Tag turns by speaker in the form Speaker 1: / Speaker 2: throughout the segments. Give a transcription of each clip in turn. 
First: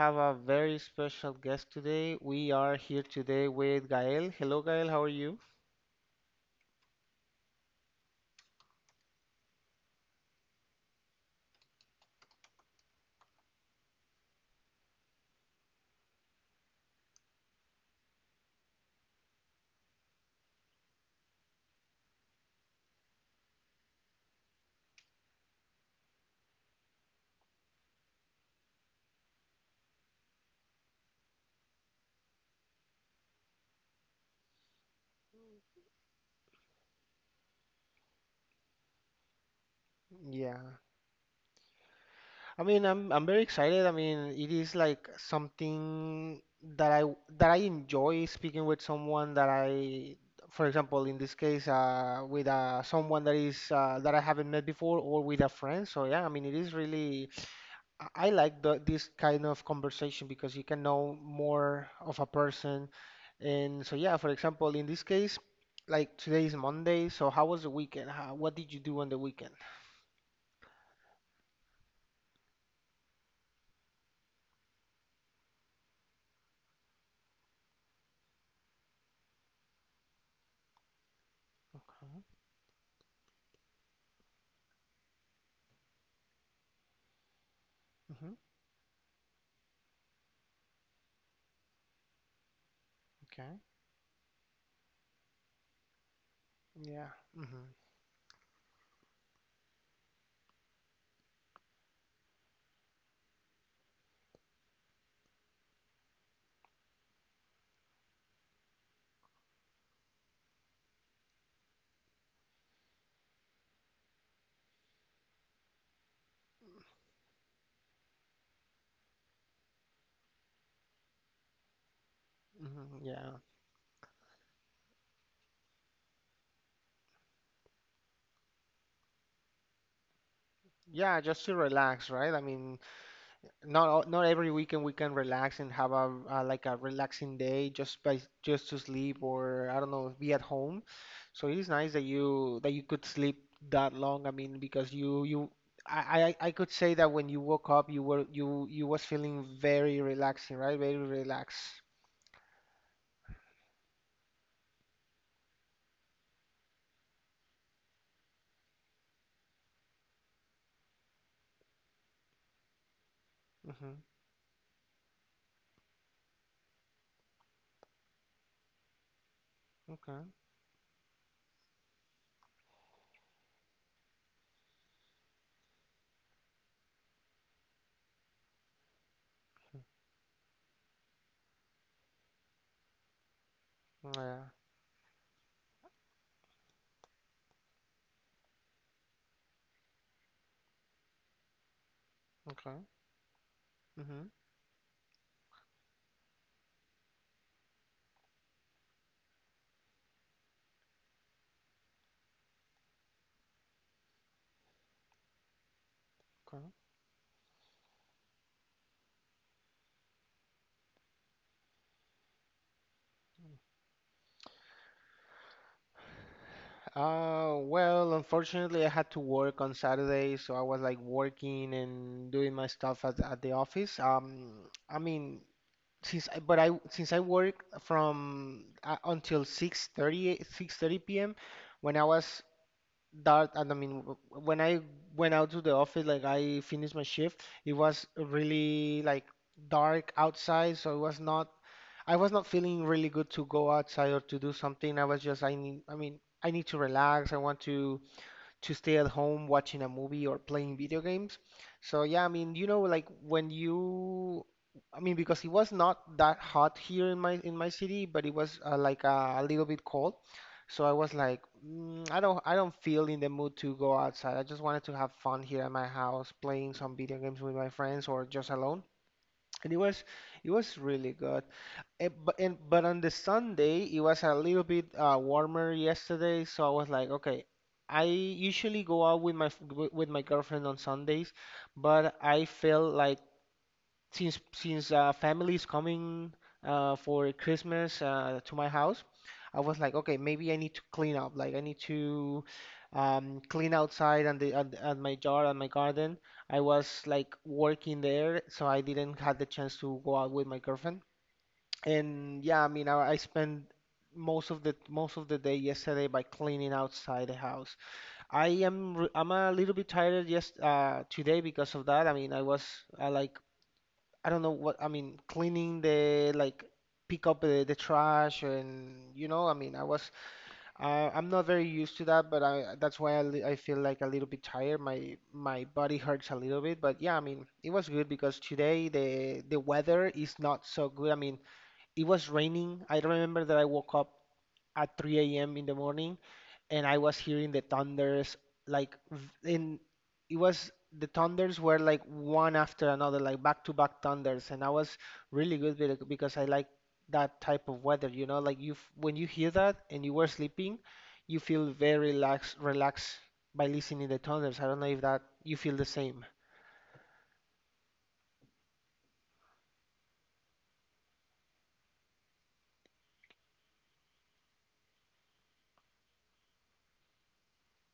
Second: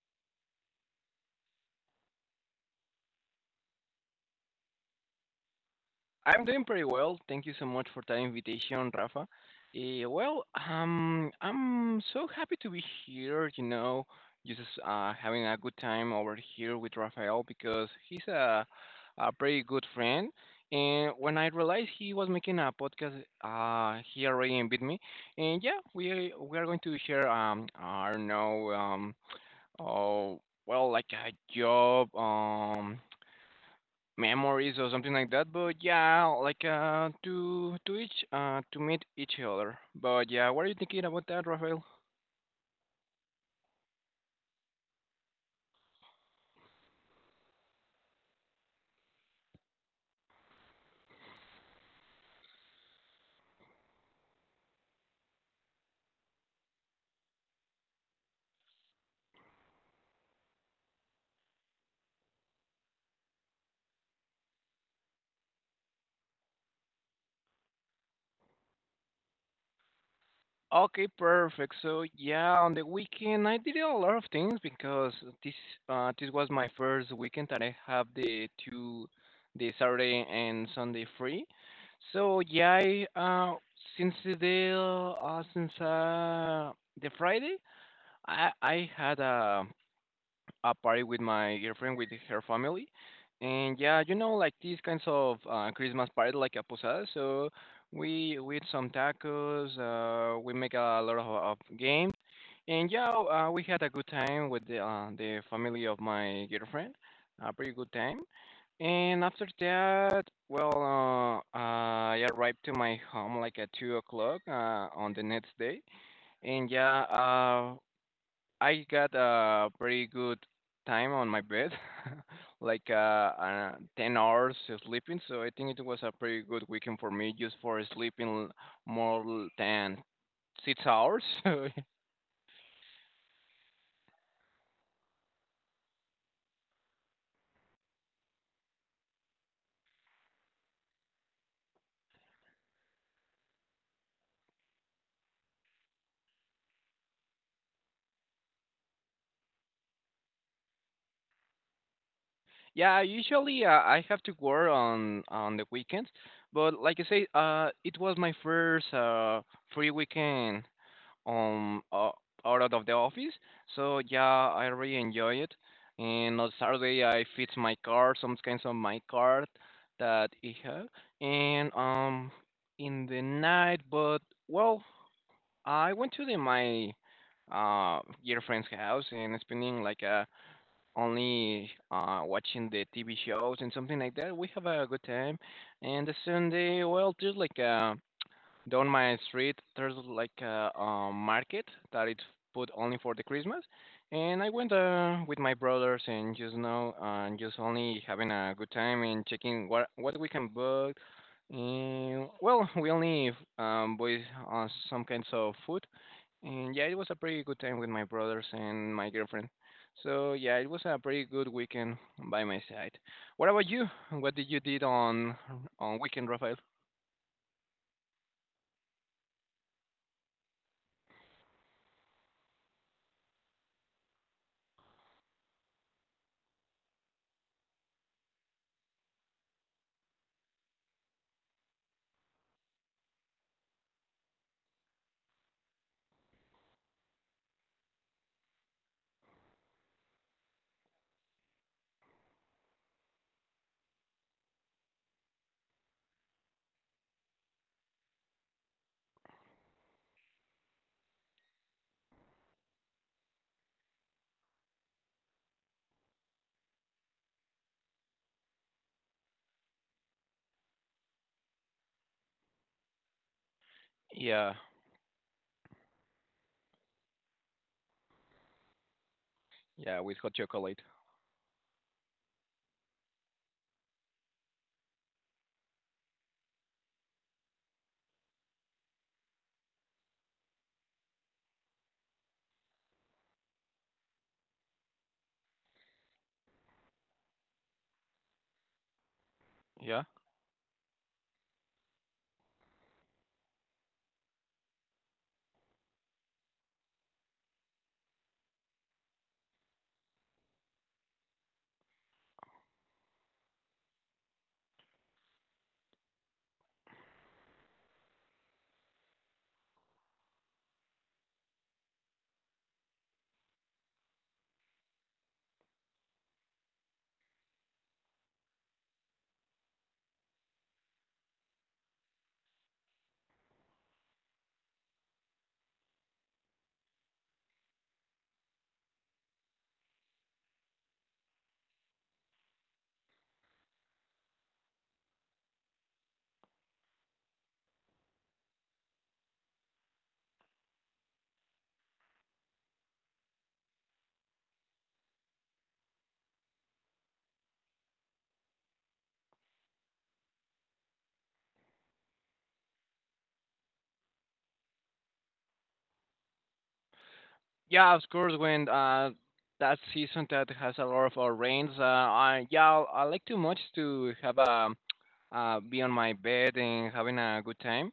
Speaker 1: have a very special guest. Today we are here today with Gael. Hello, Gael. How are you?
Speaker 2: I'm doing pretty well. Thank you so much for that invitation, Rafa. I'm so happy to be here, you know, just having a good time over here with Rafael because he's a pretty good friend. And when I realized he was making a podcast, he already invited me. And yeah, we are going to share I don't know oh like a job memories or something like that. But yeah, to meet each other. But yeah, what are you
Speaker 1: Yeah.
Speaker 2: thinking about that, Rafael?
Speaker 1: I mean, I'm very excited. I mean, it is like something that I that I enjoy speaking with someone that I, for example, in this case, with someone that is that I haven't met before or with a friend. So yeah, I mean, it is really. I like this kind of conversation because you can know more of a person. And so, yeah, for example, in this case, like today is Monday, so how was the weekend? How, what did you do on the weekend?
Speaker 2: Okay, perfect. So yeah, on the weekend I did a lot of things because this this was my first weekend that I have the Saturday and Sunday free.
Speaker 1: Okay.
Speaker 2: So yeah, I, since the Friday,
Speaker 1: hmm
Speaker 2: I had a party with my girlfriend with her family,
Speaker 1: Okay.
Speaker 2: and yeah, you know, like these kinds of Christmas party, like a posada.
Speaker 1: Yeah.
Speaker 2: So
Speaker 1: hmm
Speaker 2: we eat some tacos. We make a lot of games, and yeah, we had a good time with the family of my girlfriend. A pretty good time. And after that, I arrived to my home like at 2 o'clock on the next day, and I got a pretty good time on my bed, like uh,
Speaker 1: Yeah.
Speaker 2: uh, 10 hours of sleeping. So I think it was a pretty good weekend for me just for sleeping more than six
Speaker 1: Yeah,
Speaker 2: hours.
Speaker 1: just to
Speaker 2: So,
Speaker 1: relax, right? I mean, not every weekend we can relax and have a like a relaxing day just to sleep or, I don't know, be at home. So it is nice that you could sleep that long. I mean, because you I could say that when you woke up you were you you was feeling very relaxing, right? Very relaxed.
Speaker 2: yeah, usually I have to work on the weekends, but like I say, it was my first free weekend um uh, out of the office. So
Speaker 1: Mhm.
Speaker 2: yeah, I really enjoy it. And on Saturday I fix my car, some kinds of my car
Speaker 1: Okay.
Speaker 2: that I have. And in the night, well, I went to the my uh girlfriend's house and spending like only watching the TV shows and something like that. We
Speaker 1: Yeah.
Speaker 2: have a good time. And the Sunday, well, just down my street, there's a market that it's put
Speaker 1: Okay.
Speaker 2: only for the Christmas,
Speaker 1: Mhm.
Speaker 2: and I went with my brothers and just now and just only having a good time and checking what we can book. And well, we only bought some kinds of food, and yeah, it was a pretty good time with my brothers and my girlfriend. So yeah, it was a pretty good weekend by my side. What about you? What did you did on weekend, Rafael?
Speaker 1: Well, unfortunately, I had to work on Saturday, so I was like working and doing my stuff at the office. I mean, since I work from until six thirty p.m. when I was that and I mean w- when I went out to the office, like I finished my shift, it was really like dark outside, so it was not I was not feeling really good to go outside or to do something. I was just I need I mean I need to relax. I want to stay at home watching a movie or playing video games. So yeah, I mean, you know, like when you I mean because it was not that hot here in my city, but it was like a little bit cold. So I was like, I don't feel in the mood to go outside. I
Speaker 2: Yeah.
Speaker 1: just wanted to have fun here at my house, playing some video games with my friends or just alone. And
Speaker 2: Yeah, with hot
Speaker 1: it was
Speaker 2: chocolate.
Speaker 1: really good. But on the Sunday, it was a little bit warmer yesterday, so I was like, okay, I usually go out with with my girlfriend on Sundays, but I felt like since family is coming for Christmas to my house. I was like,
Speaker 2: Yeah.
Speaker 1: okay, maybe I need to clean up. Like I need to clean outside and and my yard and my garden. I was like working there, so I didn't have the chance to go out with my girlfriend. And yeah, I mean, I spent most of the day yesterday by cleaning outside the house. I'm a little bit tired yes today because of that. I mean, I like I don't know what I mean, cleaning the like pick up the trash, and you know, I mean, I was I'm not very used to that, but I that's why I feel like a little bit tired. My body hurts a little bit, but yeah, I mean, it was good because today the weather is not so good. I mean, it was raining. I remember that I woke up at 3 a.m. in the morning and I was hearing the thunders like v- in it was the thunders were like one after another, like back to back thunders, and I was really good with it because I like that type of weather, you know, like when you hear that and you were sleeping, you feel very relaxed by listening to the thunders. I don't know if that you feel the same.
Speaker 2: Yeah, of course. When That season that has a lot of rains, I yeah, I like too much to have a be on my bed and having a good time.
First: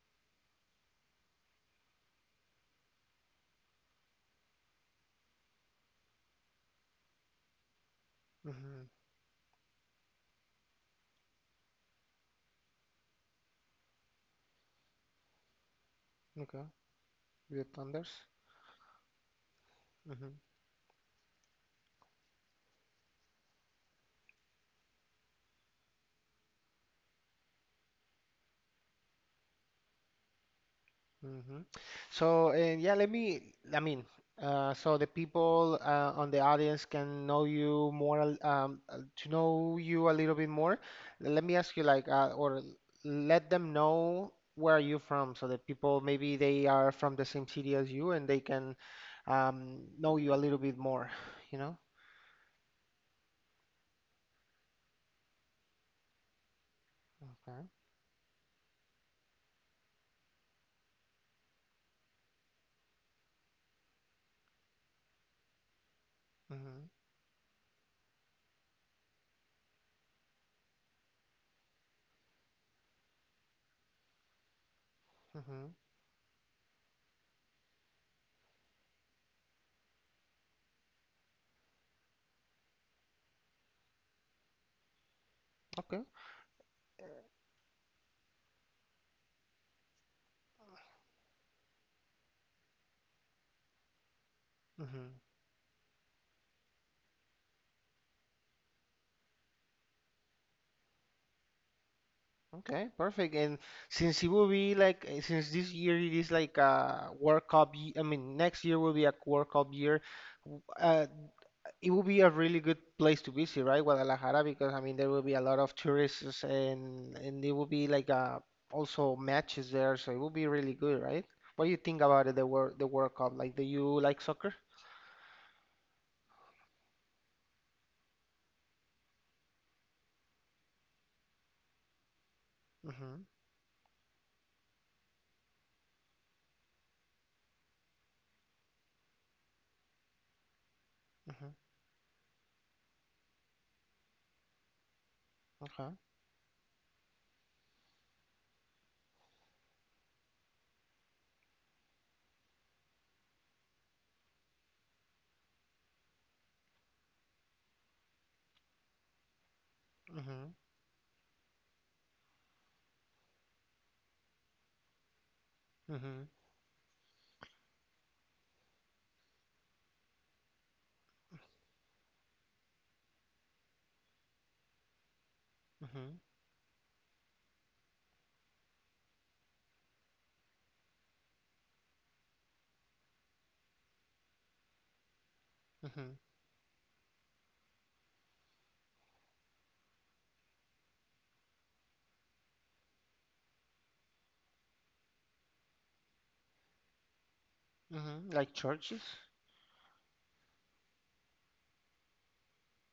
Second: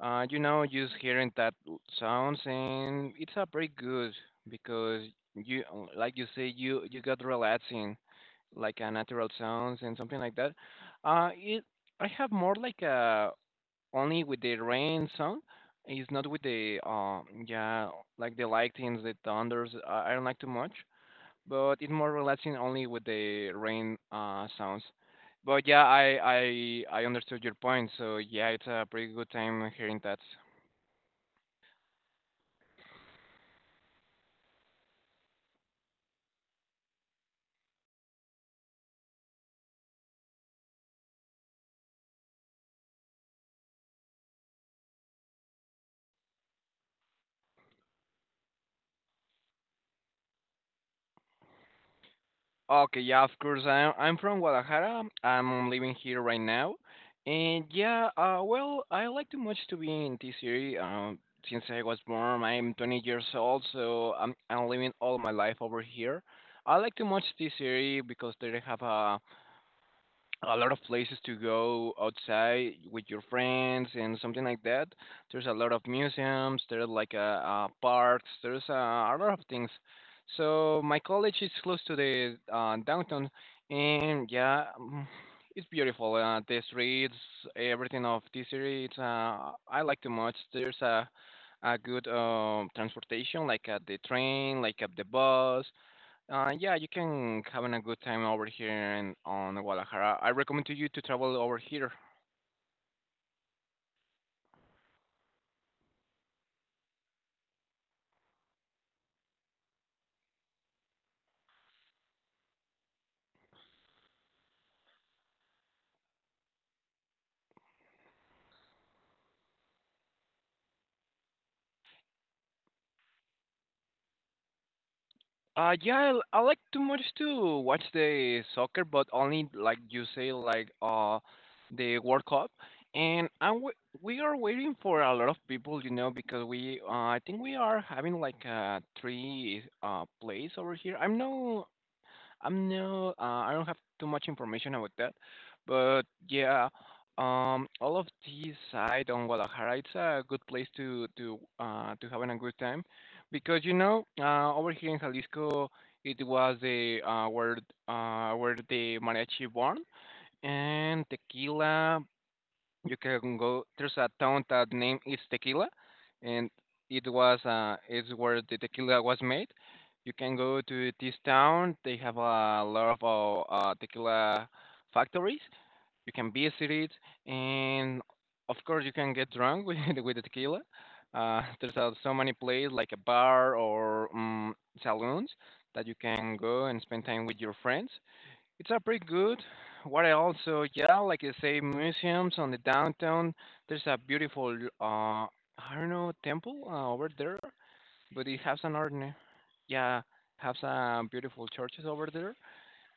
Speaker 2: You know, just hearing that sounds and it's a pretty good because you, like you say, you got relaxing, like
Speaker 1: hmm
Speaker 2: a natural sounds and something like that. It I have more like a only with the rain sound. It's not with
Speaker 1: Okay,
Speaker 2: the
Speaker 1: with the
Speaker 2: yeah
Speaker 1: thunders.
Speaker 2: like the lightings, the thunders. I don't like too much, but it's more relaxing only with the rain sounds. But yeah, I understood your point. So yeah, it's a pretty good time hearing that.
Speaker 1: hmm So, and yeah, let me, I mean, so the people on the audience can know you more, to know you a little bit more. Let me ask you, like, or let them know where are you from, so that people maybe they are from the same city as you and they can know you a little bit more, you know?
Speaker 2: Okay, yeah, of course. I'm from Guadalajara. I'm living here right now, and
Speaker 1: Okay.
Speaker 2: yeah, I like too much to be in this city. Since I was born, I'm 20 years old, so I'm living all my life over here. I
Speaker 1: hmm
Speaker 2: like too much this city because they have a lot of places to go outside with your friends and something like that. There's a lot
Speaker 1: hmm
Speaker 2: of museums, there's like parks, there's a lot of things. So my college is close to the downtown, and it's
Speaker 1: Okay.
Speaker 2: beautiful. The streets, everything of this city, it's I like too much. There's a good transportation, like the train, like the
Speaker 1: Mm-hmm.
Speaker 2: bus. Yeah, you can having a good time over here in on Guadalajara. I recommend to you to travel over here.
Speaker 1: Okay, perfect. And since it will be like since this year it is like a World Cup, I mean next year will be a World Cup year. w- Uh, it will be a really good place to visit, right, Guadalajara? Because I mean there will be a lot of tourists, and there will be like also matches there, so it will be really good, right? What do you think about it, the World Cup? Like, do you like soccer?
Speaker 2: Yeah, I like too much to watch the soccer, but only like you say, like the World Cup.
Speaker 1: Mm-hmm.
Speaker 2: And we are waiting for a lot of people, you know, because we I think we are having like three plays over here.
Speaker 1: Mm-hmm.
Speaker 2: I don't have too much information about that,
Speaker 1: Okay.
Speaker 2: but yeah, all of these side on Guadalajara, it's a good place to having a good time, because you know, over here in Jalisco, it was the where the mariachi born
Speaker 1: Mm-hmm.
Speaker 2: and tequila, you can go. There's a town that name is Tequila,
Speaker 1: Mm-hmm.
Speaker 2: and it was it's where the tequila was made. You can go to this town. They have a lot of tequila factories. You
Speaker 1: Mm-hmm.
Speaker 2: can visit it, and of course you can get drunk with the tequila. There's so many places like a bar or saloons that you
Speaker 1: Mm-hmm.
Speaker 2: can go and spend time with your friends. It's a pretty good. What I also, yeah, like I say, museums on the downtown. There's a beautiful, I don't know, temple over there, but
Speaker 1: Mm-hmm.
Speaker 2: it
Speaker 1: Like
Speaker 2: has an
Speaker 1: churches?
Speaker 2: organ. Yeah, have some beautiful churches over there,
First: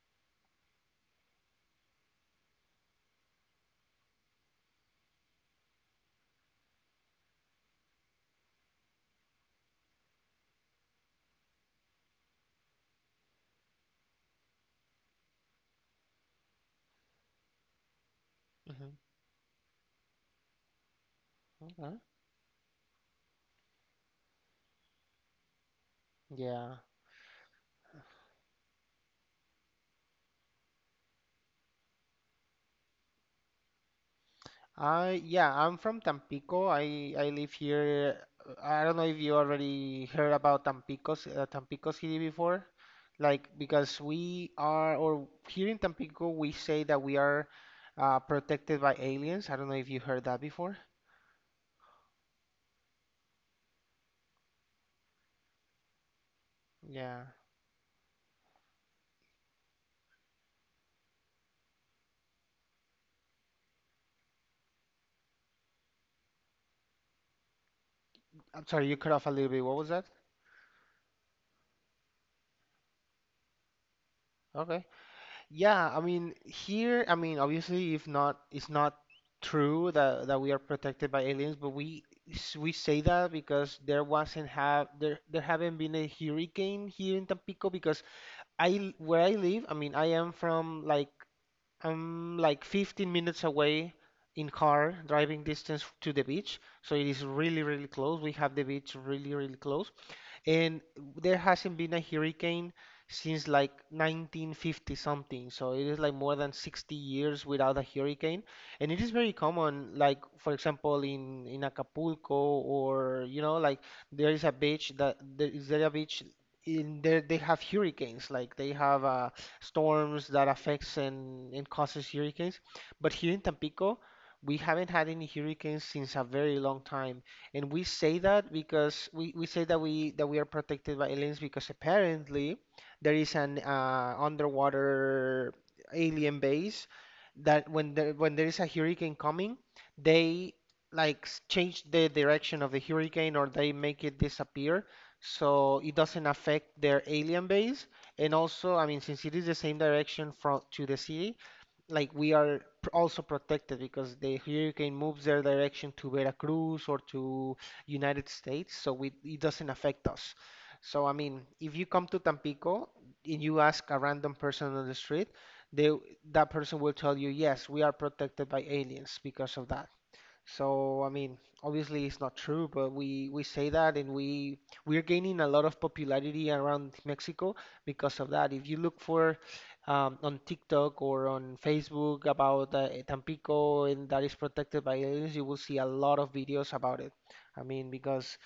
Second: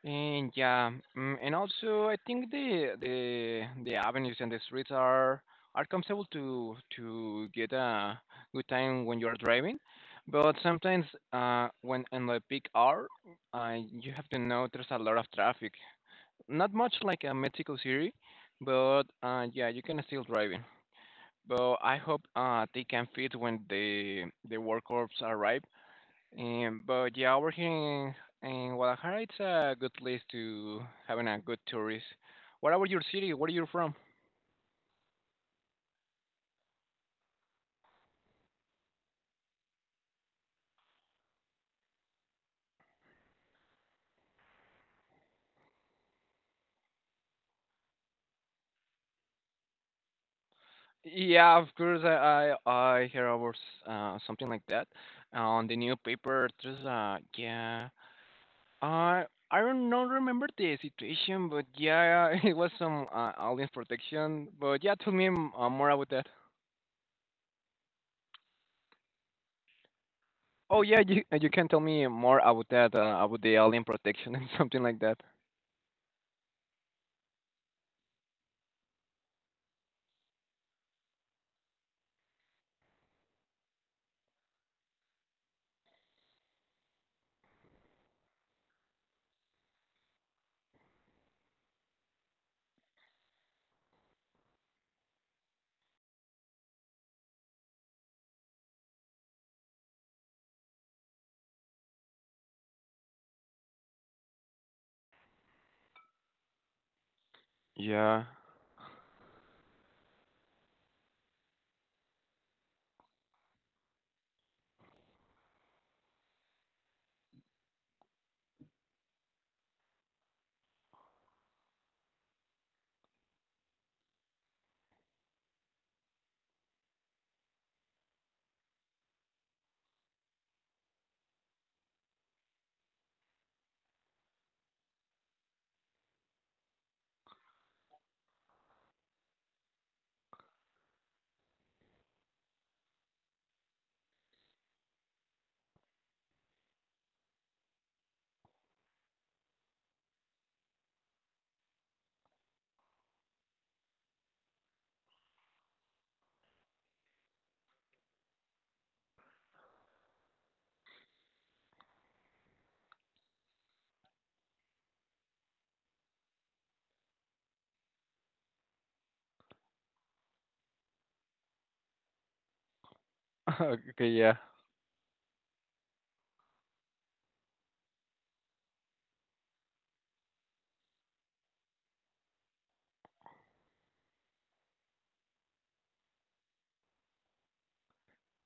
Speaker 2: and and also I think the avenues and the streets are comfortable to get a good time when you're driving, but sometimes when on the peak hour, you have to know there's a lot of traffic not much like a Mexico City,
Speaker 1: Mm-hmm.
Speaker 2: but yeah, you can still drive it. But
Speaker 1: Okay.
Speaker 2: I hope they can fit when the World Cups arrive.
Speaker 1: Yeah.
Speaker 2: But yeah, over here in Guadalajara, it's a good place to having a good tourist. What about your city? Where are you from?
Speaker 1: I'm from Tampico. I live here. I don't know if you already heard about Tampico, Tampico City before. Like because we are, or here in Tampico, we say that we are protected by aliens. I don't know if you heard that before.
Speaker 2: Yeah, of course. I hear about something like that on the newspaper. There's
Speaker 1: Yeah.
Speaker 2: yeah. Uh, I don't know, remember the situation, but yeah, it was some alien protection. But yeah, tell me more about that.
Speaker 1: I'm sorry, you cut off a little bit. What was that?
Speaker 2: Oh yeah, you can tell me more about that, about the alien protection and something
Speaker 1: Okay.
Speaker 2: like that.
Speaker 1: Yeah, I mean here, I mean obviously if not it's not true that we are protected by aliens, but we say that because there haven't been a hurricane here in Tampico because where I live, I mean I am from I'm like 15 minutes away in car driving distance to the beach, so it is really really close. We have the beach really really close. And there hasn't been a hurricane since like 1950 something. So it is like more than 60 years without a
Speaker 2: Yeah.
Speaker 1: hurricane. And it is very common, like for example in Acapulco or you know like there a beach in there they have hurricanes, like they have storms that affects and causes hurricanes. But here in Tampico, we haven't had any hurricanes since a very long time. And we say that because we say that we are protected by aliens because apparently there is an underwater alien base that when there is a hurricane coming, they change the direction of the hurricane, or they make it disappear so it doesn't affect their alien base. And also, I mean, since it is the same direction from to the city, like we are also protected because the hurricane moves their direction to Veracruz or to United States, so we, it doesn't affect us. So I mean, if you come to Tampico and you ask a random person on the street, they that person will tell you, yes, we are protected by aliens because of that. So, I mean, obviously it's not true, but we say that,
Speaker 2: Okay,
Speaker 1: and
Speaker 2: yeah.
Speaker 1: we're gaining a lot of popularity around Mexico because of that. If you look for on TikTok or on Facebook about Tampico and that is protected by aliens, you will see a lot of videos about it. I mean, because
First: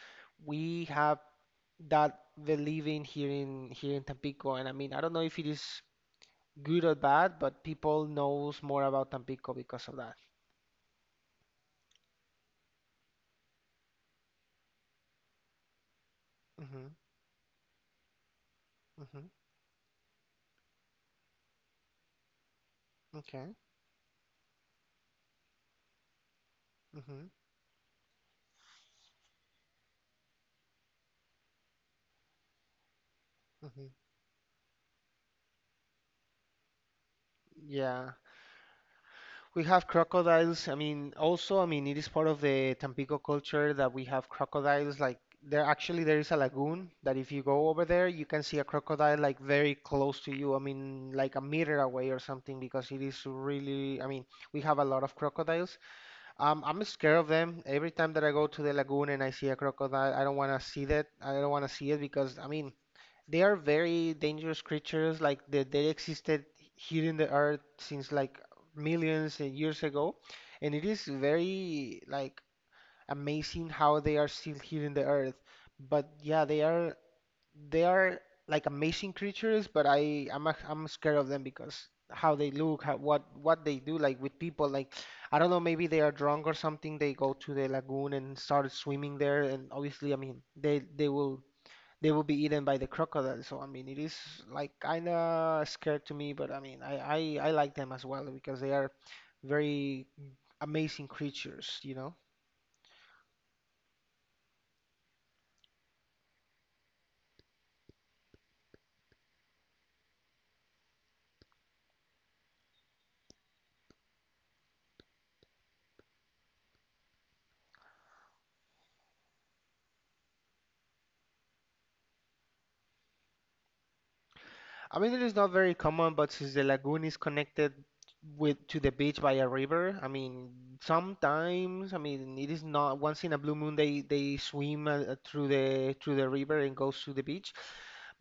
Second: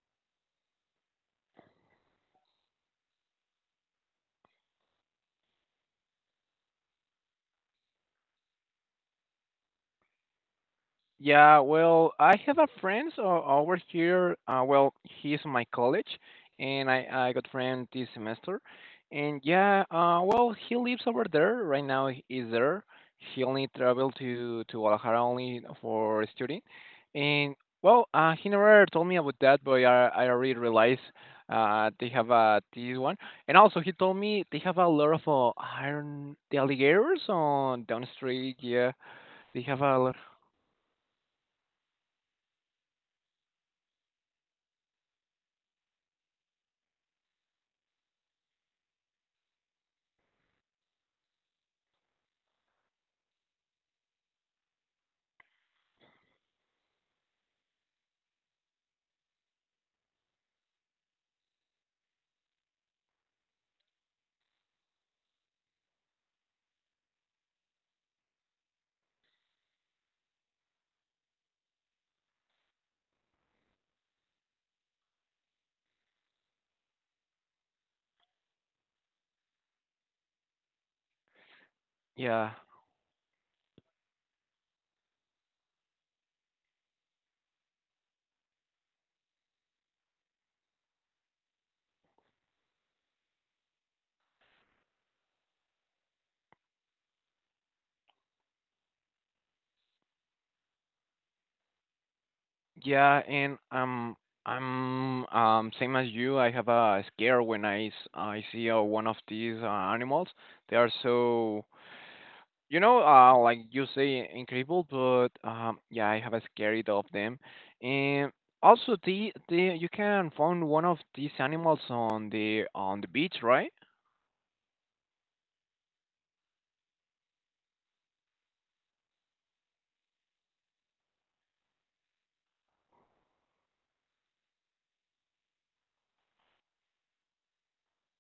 Speaker 1: we have that believing here in Tampico, and I mean, I don't know if it is good or bad, but people knows more about Tampico because of that.
Speaker 2: Yeah, well, I have a friend so over here. Well, he's in my college, and
Speaker 1: hmm
Speaker 2: I got friend this semester.
Speaker 1: hmm
Speaker 2: And yeah, he lives over there right now. He's there. He
Speaker 1: Okay.
Speaker 2: only travel to Guadalajara only for studying.
Speaker 1: hmm
Speaker 2: And well, he never told me about that, but I already realized they have this one. And also,
Speaker 1: hmm
Speaker 2: he told me they have a lot of iron the alligators on down the
Speaker 1: Yeah,
Speaker 2: street. Yeah,
Speaker 1: we
Speaker 2: they have
Speaker 1: have
Speaker 2: a lot.
Speaker 1: crocodiles. I mean, also, I mean, it is part of the Tampico culture that we have crocodiles. Like there, actually, there is a lagoon that if you go over there, you can see a crocodile like very close to you. I mean, like a meter away or something, because it is really. I mean, we have a lot of crocodiles. I'm scared of them. Every time that I go to the lagoon and I see a crocodile, I don't want to see that. I don't want to see it because I mean. They are very dangerous creatures. Like they existed here in the earth since like millions of years ago, and it is very like amazing how they are still here in the earth. But yeah, they are like amazing creatures, but I'm scared of them because how they
Speaker 2: Yeah.
Speaker 1: look, how, what they do, like with people, like I don't know, maybe they are drunk or something. They go to the lagoon and start swimming there, and obviously, I mean, they will be eaten by the crocodile. So I mean, it is like kind of scared to me, but I mean, I like them as well because they are very amazing creatures, you know.
Speaker 2: Yeah, and I'm same as you. I have a scare when I see one of these animals. They are so you know like you say incredible, but yeah, I have a scary of them. And also the you can find one of these animals on the beach, right?
Speaker 1: I mean, it is not very common, but since the lagoon is connected with to the beach by a river. I mean, sometimes, I mean, it is not once in a blue moon they swim through the river and goes to the beach.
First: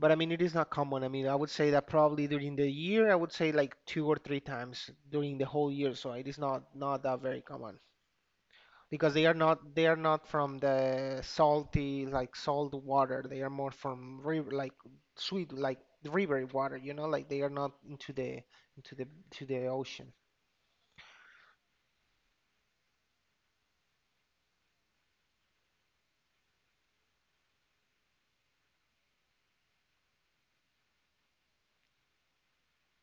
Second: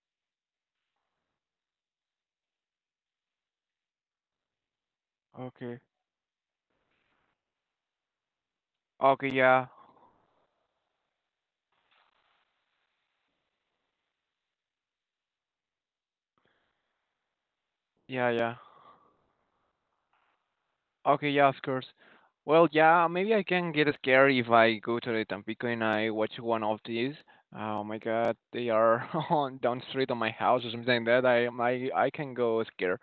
Speaker 1: But I mean, it is not common. I mean, I would say that probably during the year, I would say like two or three times during the whole
Speaker 2: Okay.
Speaker 1: year. So it is not that very common because they
Speaker 2: Okay,
Speaker 1: are
Speaker 2: yeah,
Speaker 1: not they are not from the salty, like salt water. They are more from river, like sweet, like river water, you know, like they are not into
Speaker 2: yeah,
Speaker 1: the
Speaker 2: yeah.
Speaker 1: into the to the ocean.
Speaker 2: Okay, yeah, of course. Well, yeah, maybe I can get scared if I go to the Tampico and I watch one of these. Oh my God, they are on down the street on my house or something like that. I can go scared.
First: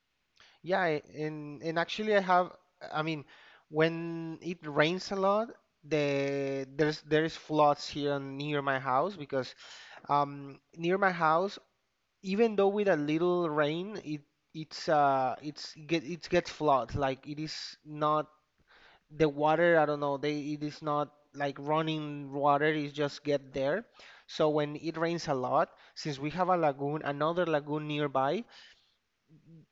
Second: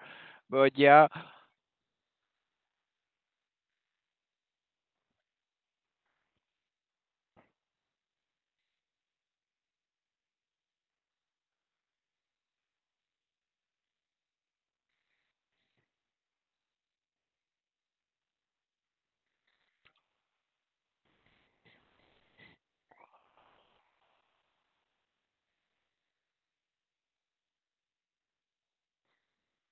Speaker 2: But
Speaker 1: Yeah, I-
Speaker 2: yeah,
Speaker 1: and and actually I have, I mean, when it rains a lot, there is floods here near my house because near my house, even though with a little rain, it gets flood, like it is not the water, I don't know, they it is not like running water, it's just get there. So when it rains a lot, since we have a lagoon, another lagoon nearby,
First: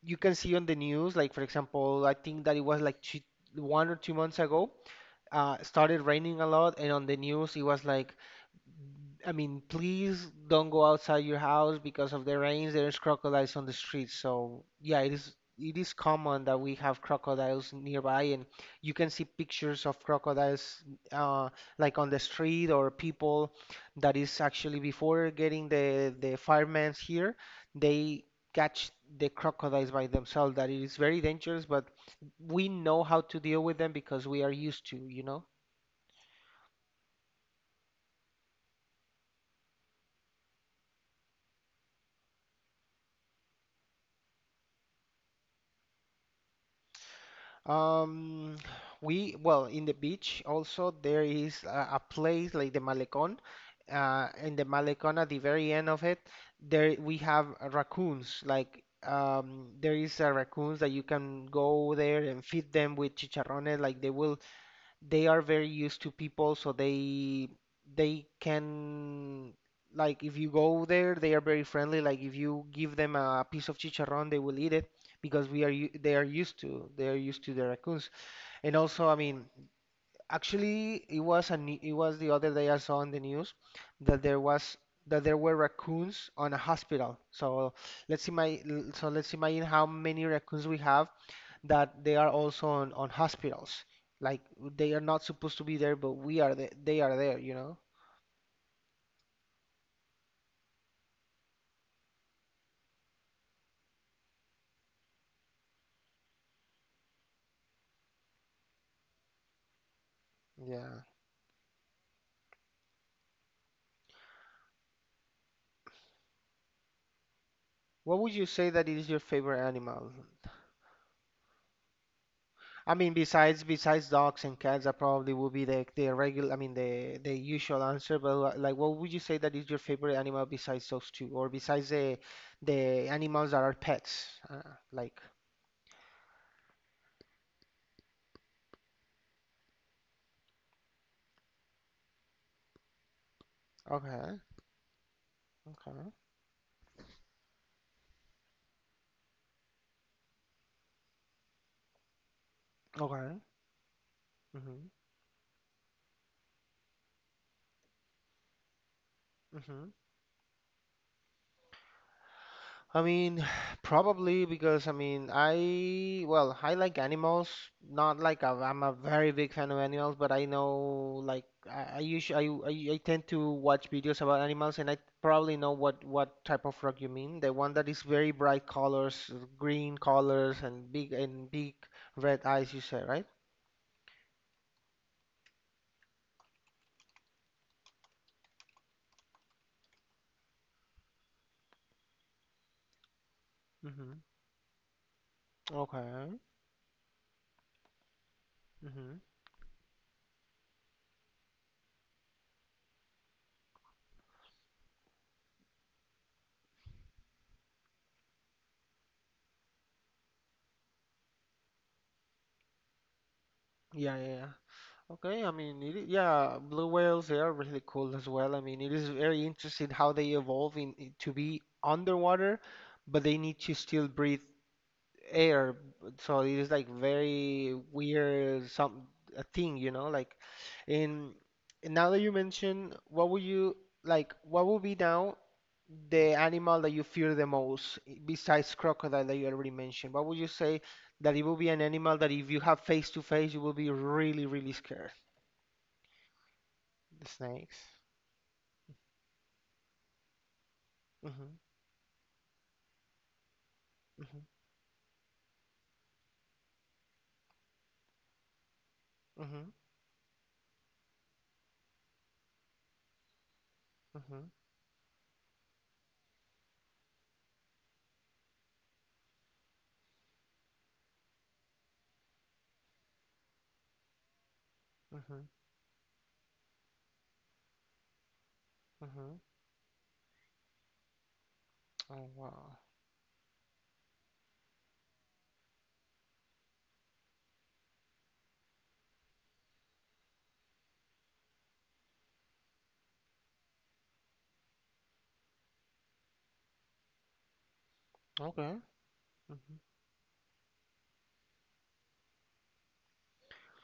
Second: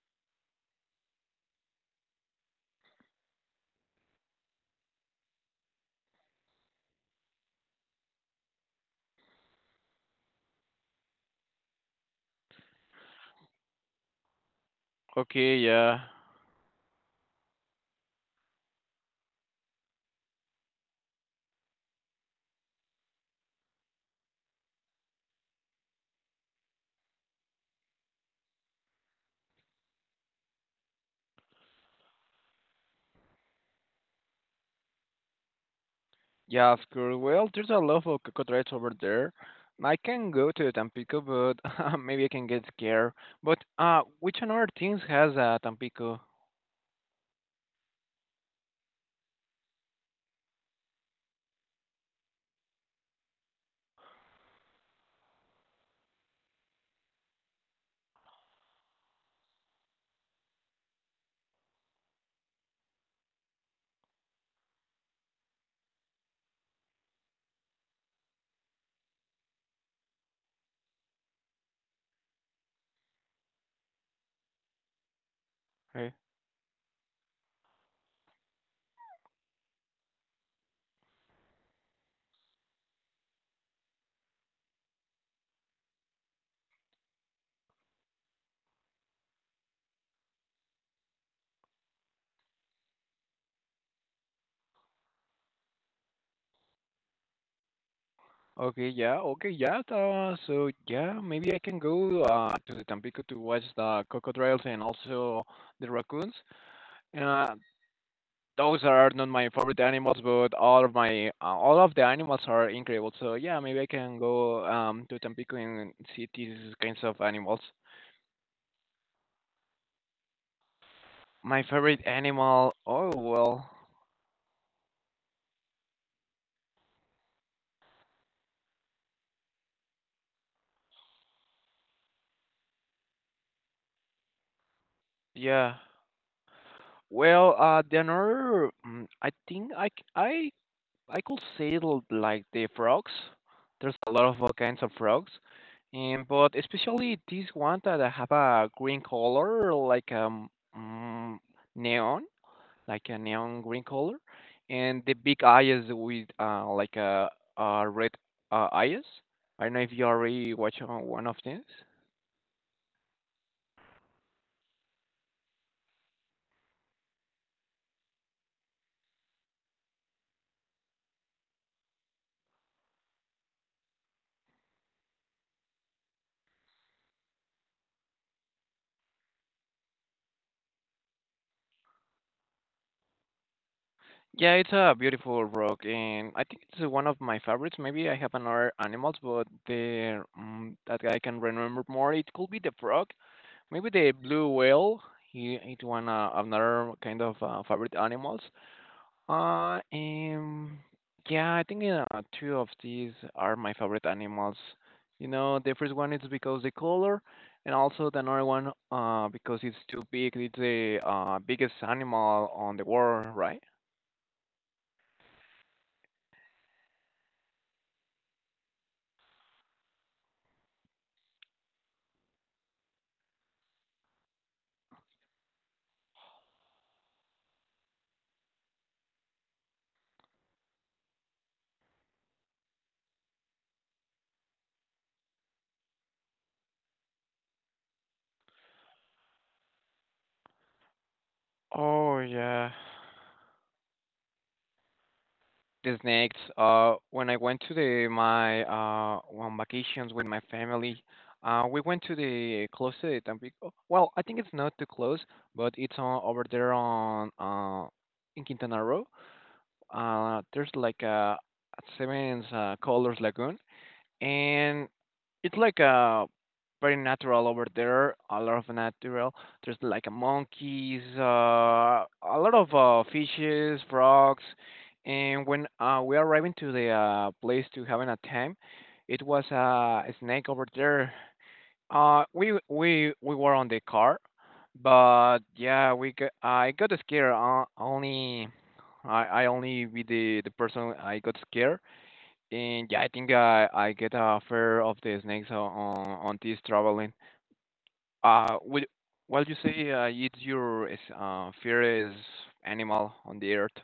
Speaker 1: you can see on the news, like for example, I think that it was like 1 or 2 months ago. Started raining a lot, and on the news it was like, I mean, please don't go outside your house because of the rains. There's crocodiles on the streets. So yeah, it is
Speaker 2: okay,
Speaker 1: it is
Speaker 2: yeah,
Speaker 1: common that we have crocodiles nearby, and you can see pictures of crocodiles, uh, like on the street, or people that is actually, before getting the firemen here, they catch the crocodiles by themselves. That, it is very dangerous, but we know how to deal with them because we are used to, you know.
Speaker 2: yeah, of course. Well, there's a lot of crocodiles over there. I can go to the Tampico, but maybe I can get scared. But which another things has Tampico?
Speaker 1: Um, we well in the beach also, there is a place like the Malecón. In the Malecón at the very end of it, there we have raccoons. Like there is raccoons that you can go there and feed them with chicharrones. Like they are very used to people, so they can, like if you go there, they are very friendly. Like if you give them a piece of chicharrón, they will eat it because
Speaker 2: Eh,
Speaker 1: they are used to the raccoons. And also, I mean, actually, it was the other day I saw on the news that there was that there were raccoons on a hospital. So let's imagine how many raccoons we have, that they are also on hospitals. Like they are not supposed to be there, but they are there, you know?
Speaker 2: Okay, yeah, okay, yeah. So yeah, maybe I can go to the Tampico to watch the crocodiles and also the raccoons. Uh, those are not my favorite animals, but all of
Speaker 1: Yeah.
Speaker 2: the animals are incredible. So yeah, maybe I can go to Tampico and see these kinds of animals.
Speaker 1: What would you say that is your favorite animal?
Speaker 2: My favorite animal.
Speaker 1: I mean,
Speaker 2: Oh
Speaker 1: besides
Speaker 2: well,
Speaker 1: besides dogs and cats, that probably would be the regular, I mean, the usual answer. But like, what would you say that is your favorite animal besides those two, or besides the animals that are pets? Like,
Speaker 2: yeah. Well, I think I c- I could say like the frogs. There's a lot
Speaker 1: okay,
Speaker 2: of all kinds of frogs,
Speaker 1: okay,
Speaker 2: and but especially this one that have a green color, like mm, neon, like a
Speaker 1: okay.
Speaker 2: neon green color, and the big eyes with like a red eyes. I don't know
Speaker 1: Mm-hmm,
Speaker 2: if you already watched one of these.
Speaker 1: I mean, probably because, I mean, I well, I like animals. Not I'm a very big fan of animals, but I know, like, I usually I tend to watch videos about animals, and I probably know what type of frog you mean. The one that is very bright colors, green colors, and big red eyes. You say, right?
Speaker 2: Yeah, it's a beautiful frog, and I think it's one of my favorites. Maybe I have another animals, but the that I can remember more, it could be the frog, maybe the
Speaker 1: Mm-hmm.
Speaker 2: blue whale. He, it's one
Speaker 1: Okay.
Speaker 2: another kind of favorite animals.
Speaker 1: Mm-hmm.
Speaker 2: Uh, um, yeah, I think two of these are my favorite animals. You know, the first one is because the color, and also the another one because it's too big. It's the biggest animal on the world, right?
Speaker 1: Yeah, yeah, yeah. Okay, I mean, yeah, blue whales, they are really cool as well. I mean, it is very interesting how they evolve to be underwater, but they need to still breathe air. So it is like very weird, some a thing, you know, like in and now that you mention, what would you like, what would be now the animal that you fear the most, besides crocodile that you already mentioned? What would you say that it would be an animal
Speaker 2: Oh,
Speaker 1: that if you
Speaker 2: yeah.
Speaker 1: have face to face, you will be really, really scared?
Speaker 2: The snakes.
Speaker 1: The
Speaker 2: When I went to
Speaker 1: snakes.
Speaker 2: the my on vacations with my family,
Speaker 1: Mhm.
Speaker 2: we went to the close to the Tampico. Well, I think
Speaker 1: Mhm.
Speaker 2: it's not too close, but it's on over there on in Quintana Roo.
Speaker 1: Mhm.
Speaker 2: There's like a seven Colors Lagoon
Speaker 1: Mhm.
Speaker 2: and it's like a very natural over there. A lot of natural. There's like a monkeys, a lot of fishes, frogs, and
Speaker 1: Mhm.
Speaker 2: when we are arriving to the place to having a time, it
Speaker 1: Mhm.
Speaker 2: was a snake over there.
Speaker 1: Oh
Speaker 2: We
Speaker 1: wow.
Speaker 2: we we were on the car, but yeah, we got, I got scared. Only I only be the person I got scared and yeah, I think I get a fair of the snakes on this traveling.
Speaker 1: Okay.
Speaker 2: Would what you
Speaker 1: Mhm.
Speaker 2: say? It's your is, favorite animal on the earth.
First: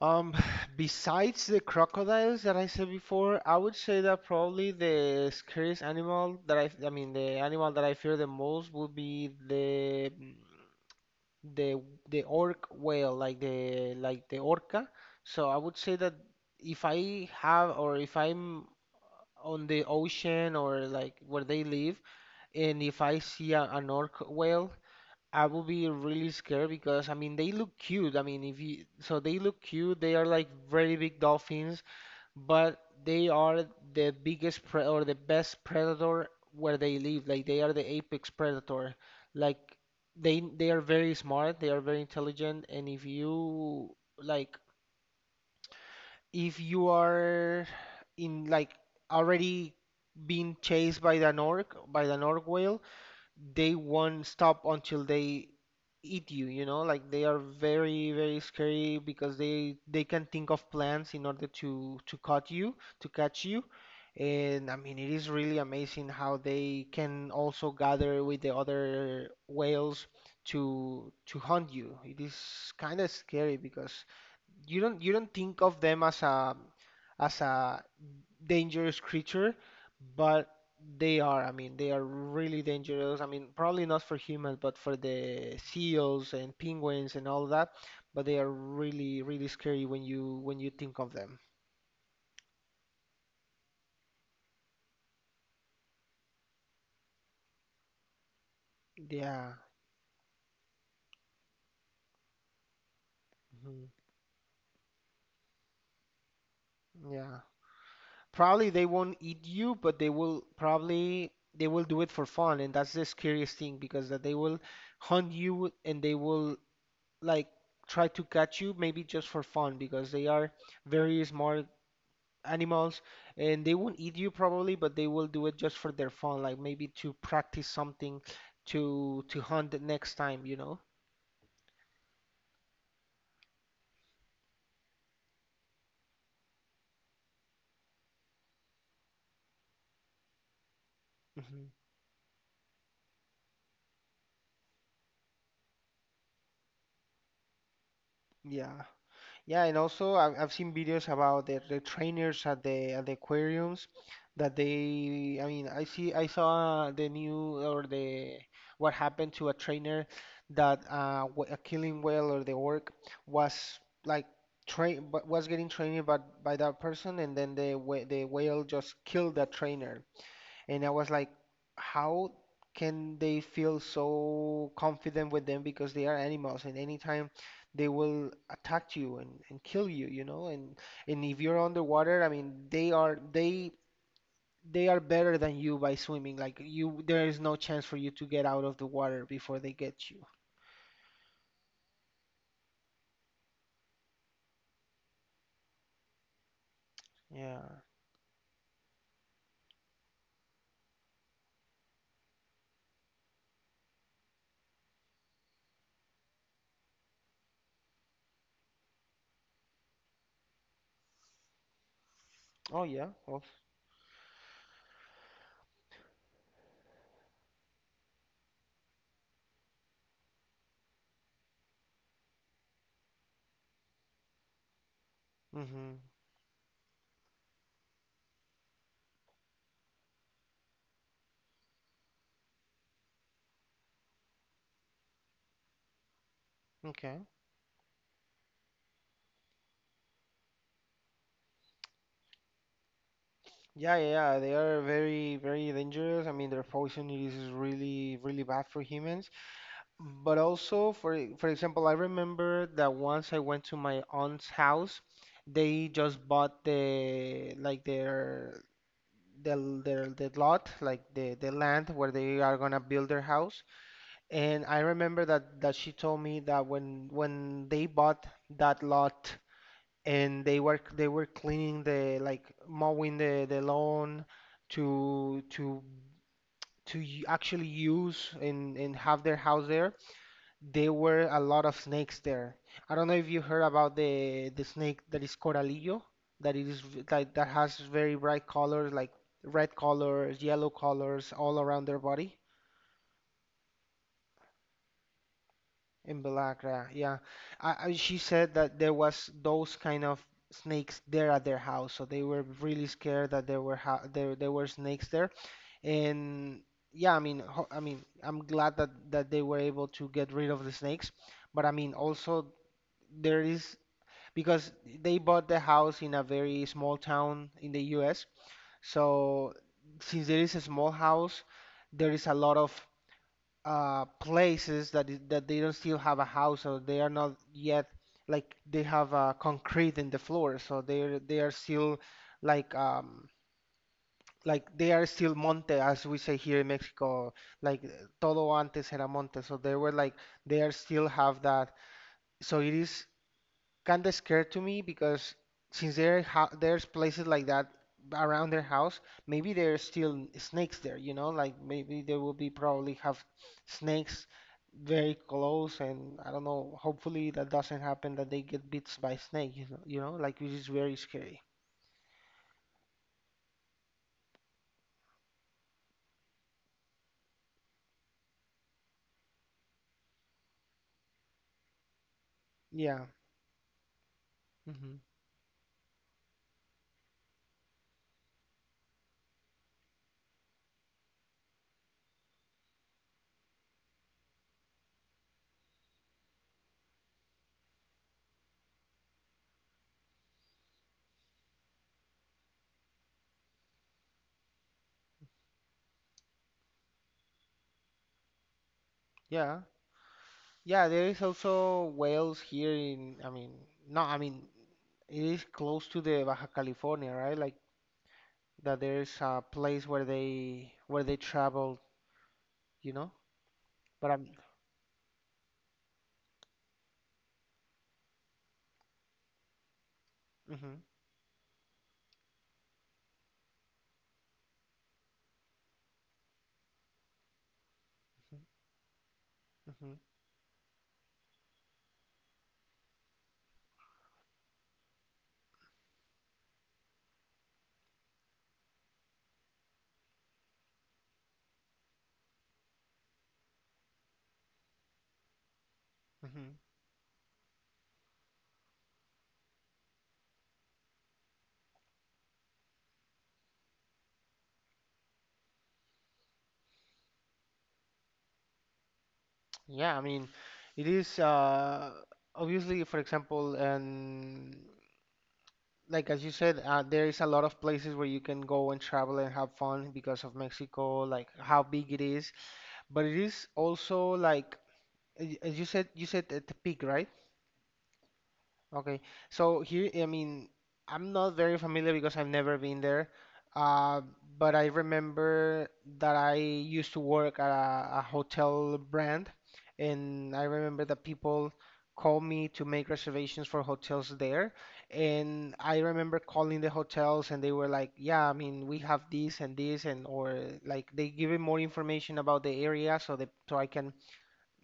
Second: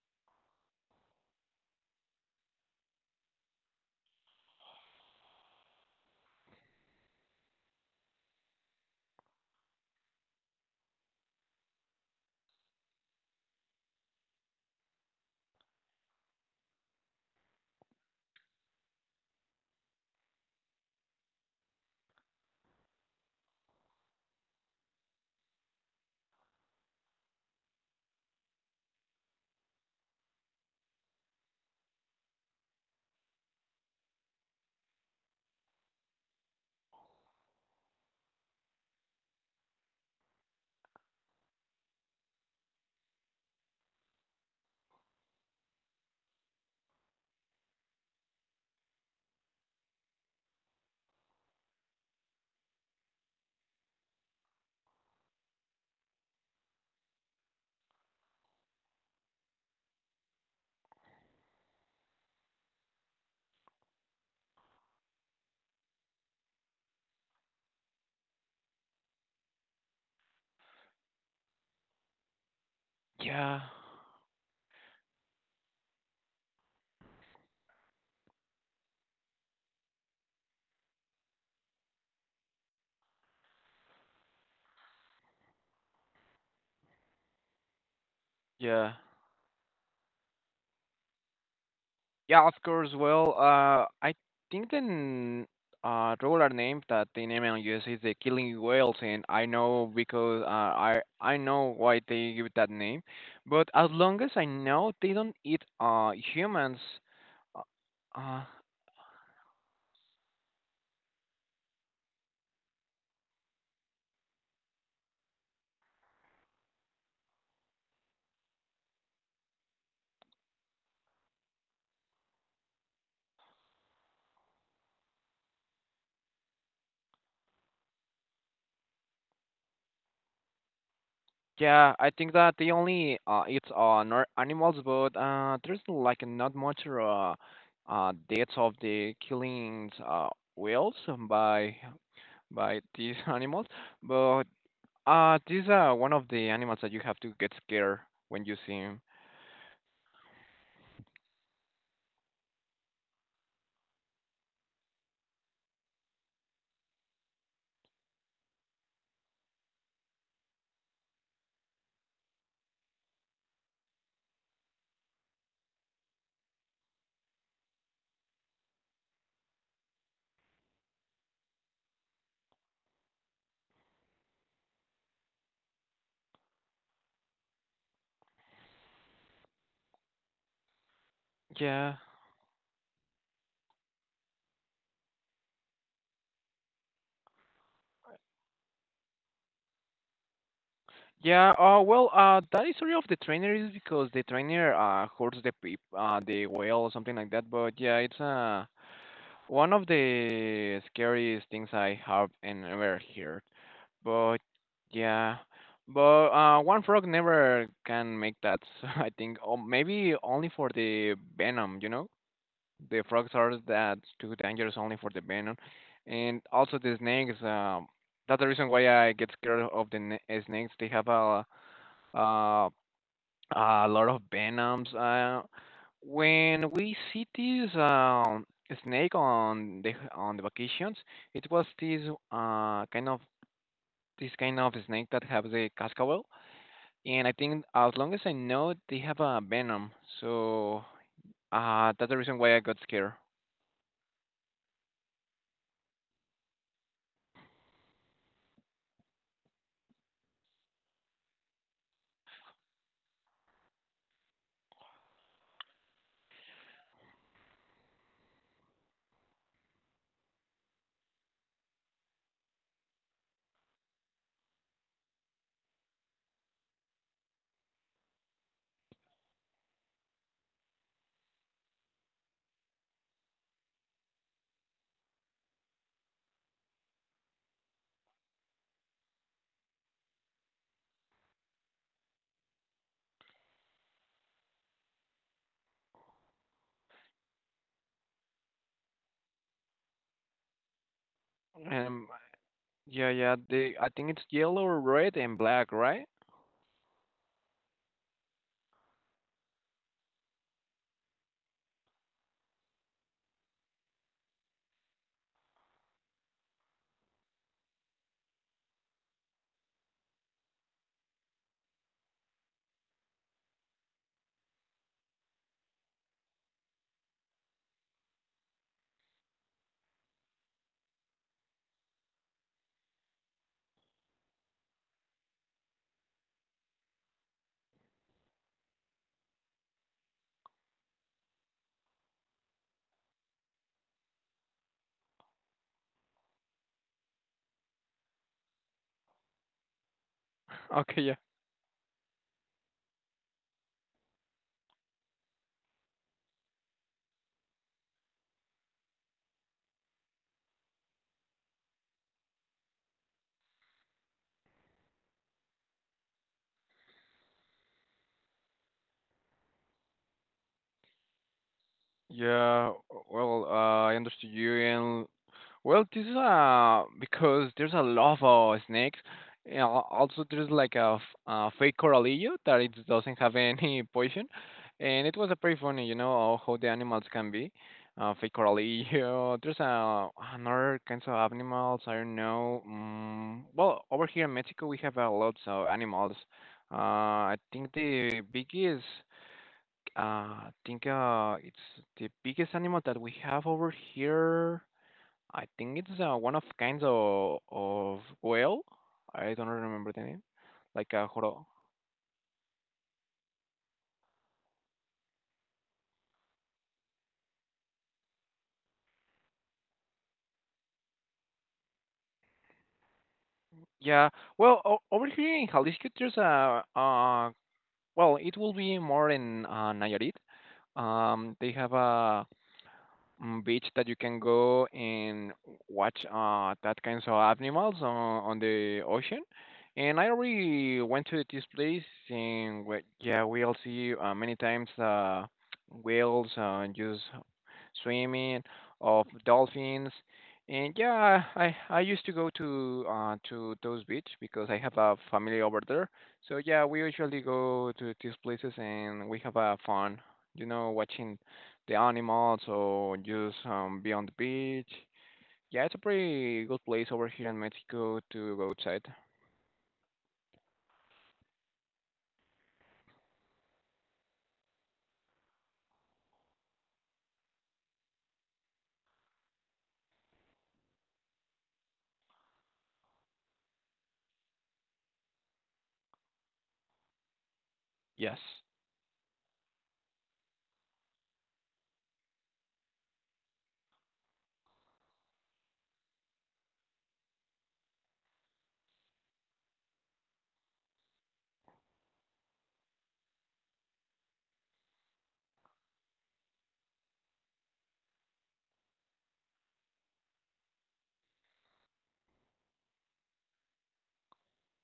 Speaker 1: Um, besides the crocodiles that I said before, I would say that probably the scariest animal that I mean, the animal that I fear the most, would be the the orc whale, like the orca. So I would say that, if I'm on the ocean, or like where they live. And if I see an orc whale, I will be really scared, because I mean, they look cute. I mean, if you so they look cute, they are like very big dolphins, but they are the biggest pre or the best predator where they live. Like they are the apex predator. Like they are very smart, they are very intelligent, and if you, like if you are in like already being chased by the orc whale, they won't stop until they eat you, you know? Like they are very, very scary, because they can think of plans in order to cut you, to catch you. And I mean, it is really amazing how they can also gather with the other whales to hunt you. It is kind of scary,
Speaker 2: Yeah,
Speaker 1: because you don't think of them as a dangerous creature, but they are, I mean, they are really dangerous. I mean, probably not for humans, but for the seals and penguins and all that, but they are
Speaker 2: yeah,
Speaker 1: really, really scary when you think of them.
Speaker 2: yeah. Of course. Well, I think the regular name that they name on US is the killing whales, and I
Speaker 1: Yeah.
Speaker 2: know because I know why they give it that name. But
Speaker 1: Mhm.
Speaker 2: as long as I know, they don't eat humans.
Speaker 1: Yeah.
Speaker 2: Uh, uh,
Speaker 1: Probably they won't eat you, but they will probably they will do it for fun, and that's the scariest thing, because that they will hunt you, and they will, like, try to catch you maybe just for fun, because they are very smart animals, and they won't eat you probably, but they will do it just for their fun, like maybe to practice something, to hunt the next time.
Speaker 2: Yeah, I think that the only it's on ar- animals, but there's like not much deaths of the killings whales
Speaker 1: Hmm.
Speaker 2: by by these animals. But these are one of the animals that you have to get scared when you see
Speaker 1: Yeah.
Speaker 2: him.
Speaker 1: Yeah, and also I've seen videos about the trainers at the aquariums, that they, I mean, I saw the new, or the — what happened to a trainer that, a killing whale, or the orc, was like train but was getting trained by that person, and then the whale just killed that trainer. And I was like, how can they feel so confident with them, because they are animals, and anytime they will attack you and kill you, you know? And if you're
Speaker 2: Yeah.
Speaker 1: underwater, I mean, they they are better than you by swimming. Like, you, there is no chance for you to get out of the water before they get you.
Speaker 2: Yeah, well, that is story of the trainer is because the trainer hurts the peep, the whale or something like that.
Speaker 1: Yeah.
Speaker 2: But yeah, it's one of the scariest things I have and ever heard. But yeah, but one frog never can make that. So I think, or maybe only for the venom. You know,
Speaker 1: Oh
Speaker 2: the
Speaker 1: yeah.
Speaker 2: frogs
Speaker 1: Well.
Speaker 2: are that too dangerous only for the venom, and also the snakes. That's the reason why I get scared of the na- snakes. They have uh, a lot of venoms.
Speaker 1: Mm-hmm.
Speaker 2: When we see this snake on the vacations, it was uh kind of this kind of snake that has a cascabel,
Speaker 1: Okay.
Speaker 2: and I think as long as I know, they have a venom. So that's the reason why I got scared.
Speaker 1: Yeah, yeah, yeah. They are very, very dangerous. I mean, their poison is really, really bad for humans. But also, for example, I remember that once I went to my aunt's house, they just bought the lot, like the land where they are gonna build their house. And I remember that she told me that when they bought that lot, and they were cleaning, the like mowing the lawn, to to to actually use and have their house there, were a lot of snakes there. I don't know if you heard about the snake that is Coralillo, that that has very bright colors, like red colors, yellow colors, all around their
Speaker 2: Um,
Speaker 1: body.
Speaker 2: yeah, yeah. They, I think it's yellow, red, and black,
Speaker 1: In
Speaker 2: right?
Speaker 1: Belacra, yeah, yeah. She said that there was those kind of snakes there at their house, so they were really scared that there were snakes there. And yeah, I mean, ho I mean, I'm glad that they were able to get rid of the snakes, but I mean, also there is, because they bought the house in a very small town in the US. So since there is a small house, there is a lot of places that is, that they don't still have a house, or they are not yet like they have concrete in the floor. So they are still, like, like they are still monte, as we say here in Mexico, like todo antes era monte. So they were like they are
Speaker 2: Okay,
Speaker 1: still
Speaker 2: yeah.
Speaker 1: have that. So it is kind of scared to me, because since there's places like that around their house, maybe there's still snakes there, you know, like maybe they will be probably have snakes very close, and I don't know, hopefully that doesn't happen, that they get bit by snake, you know, like, which is very scary.
Speaker 2: Yeah, well, I understood you, and well, this is because there's a lot of snakes. And al- also, there's like a, f- a fake coralillo that it
Speaker 1: Yeah.
Speaker 2: doesn't have any poison,
Speaker 1: Hmm.
Speaker 2: and it was pretty funny, you know, how the animals can be. Fake coralillo. There's another kinds of animals. I don't know. Mm, well, over here in Mexico, we have a lots of animals. Uh, I think the biggest. I think it's the biggest animal that we have over here. I think it's one of kinds of whale. I don't
Speaker 1: Yeah.
Speaker 2: remember the name.
Speaker 1: Yeah,
Speaker 2: Like a
Speaker 1: there is
Speaker 2: horo.
Speaker 1: also whales here in, I mean, no, I mean, it is close to the Baja California, right? Like that there's a place where they travel, you know?
Speaker 2: Yeah.
Speaker 1: But I'm.
Speaker 2: Well, o over here in Jalisco, there's a well, it will be more in Nayarit.
Speaker 1: Mhm.
Speaker 2: They have a. Mm, beach that you can go and watch that kinds of animals on the ocean.
Speaker 1: Mhm.
Speaker 2: And I already went to this place, and we, yeah, we all see many times whales, just swimming, of dolphins. And yeah, I used to go to to those beach because I have a family over there. So
Speaker 1: Mhm.
Speaker 2: yeah, we usually go to these places and we have a fun, you know, watching the animals or just be on the beach. Yeah, it's a pretty good place over here in Mexico to go outside.
Speaker 1: Yeah, I mean, it is obviously for example and like as you said, there is a lot of places where you can go and travel and have fun because of Mexico, like how big it is. But it is also like as you said at the peak, right?
Speaker 2: Yes.
Speaker 1: Okay, so here, I mean, I'm not very familiar because I've never been there, uh, but I remember that I used to work at a hotel brand, and I remember that people called me to make reservations for hotels there, and I remember calling the hotels, and they were like, "Yeah, I mean, we have this and this," and or like they give me more information about the area so that so I can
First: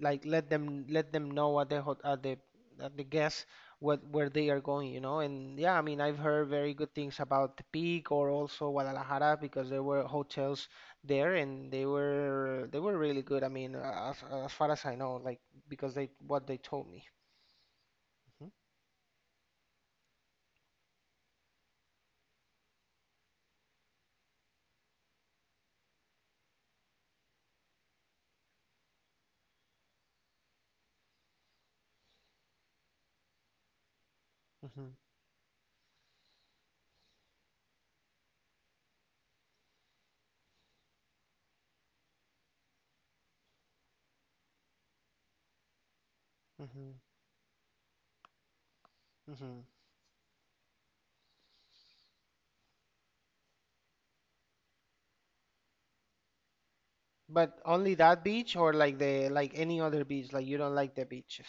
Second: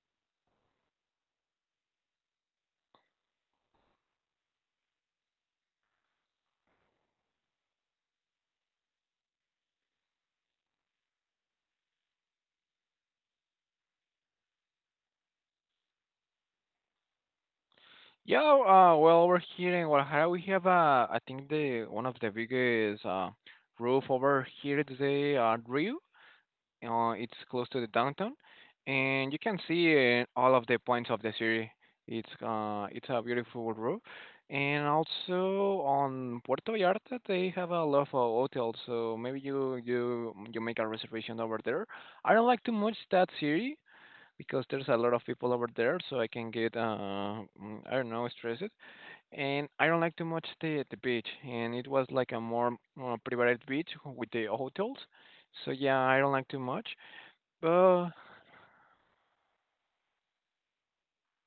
Speaker 1: like let them know at the guest what where they are going, you know. And yeah, I mean, I've heard very good things about the Peak or also Guadalajara because there were hotels there and they were really good. I mean, as far as I know, like because they what they told me.
Speaker 2: Yeah, well, over here in Guadalajara, we have, I think the one of the biggest roof over here is the Rio. It's close to the downtown, and you can see all of the points of the city. It's a beautiful road, and
Speaker 1: Hmm.
Speaker 2: also on Puerto Vallarta they have a lot of hotels. So maybe you make a reservation over there. I don't like too much that city because there's a lot of people over there, so I can get
Speaker 1: Hmm.
Speaker 2: uh mm, I don't know stressed,
Speaker 1: Hmm.
Speaker 2: and I don't like too much the beach. And it was like a more private beach with the hotels. So yeah, I don't like too much.
Speaker 1: But only
Speaker 2: Uh,
Speaker 1: that beach or like the like any other beach, like you don't like the beaches.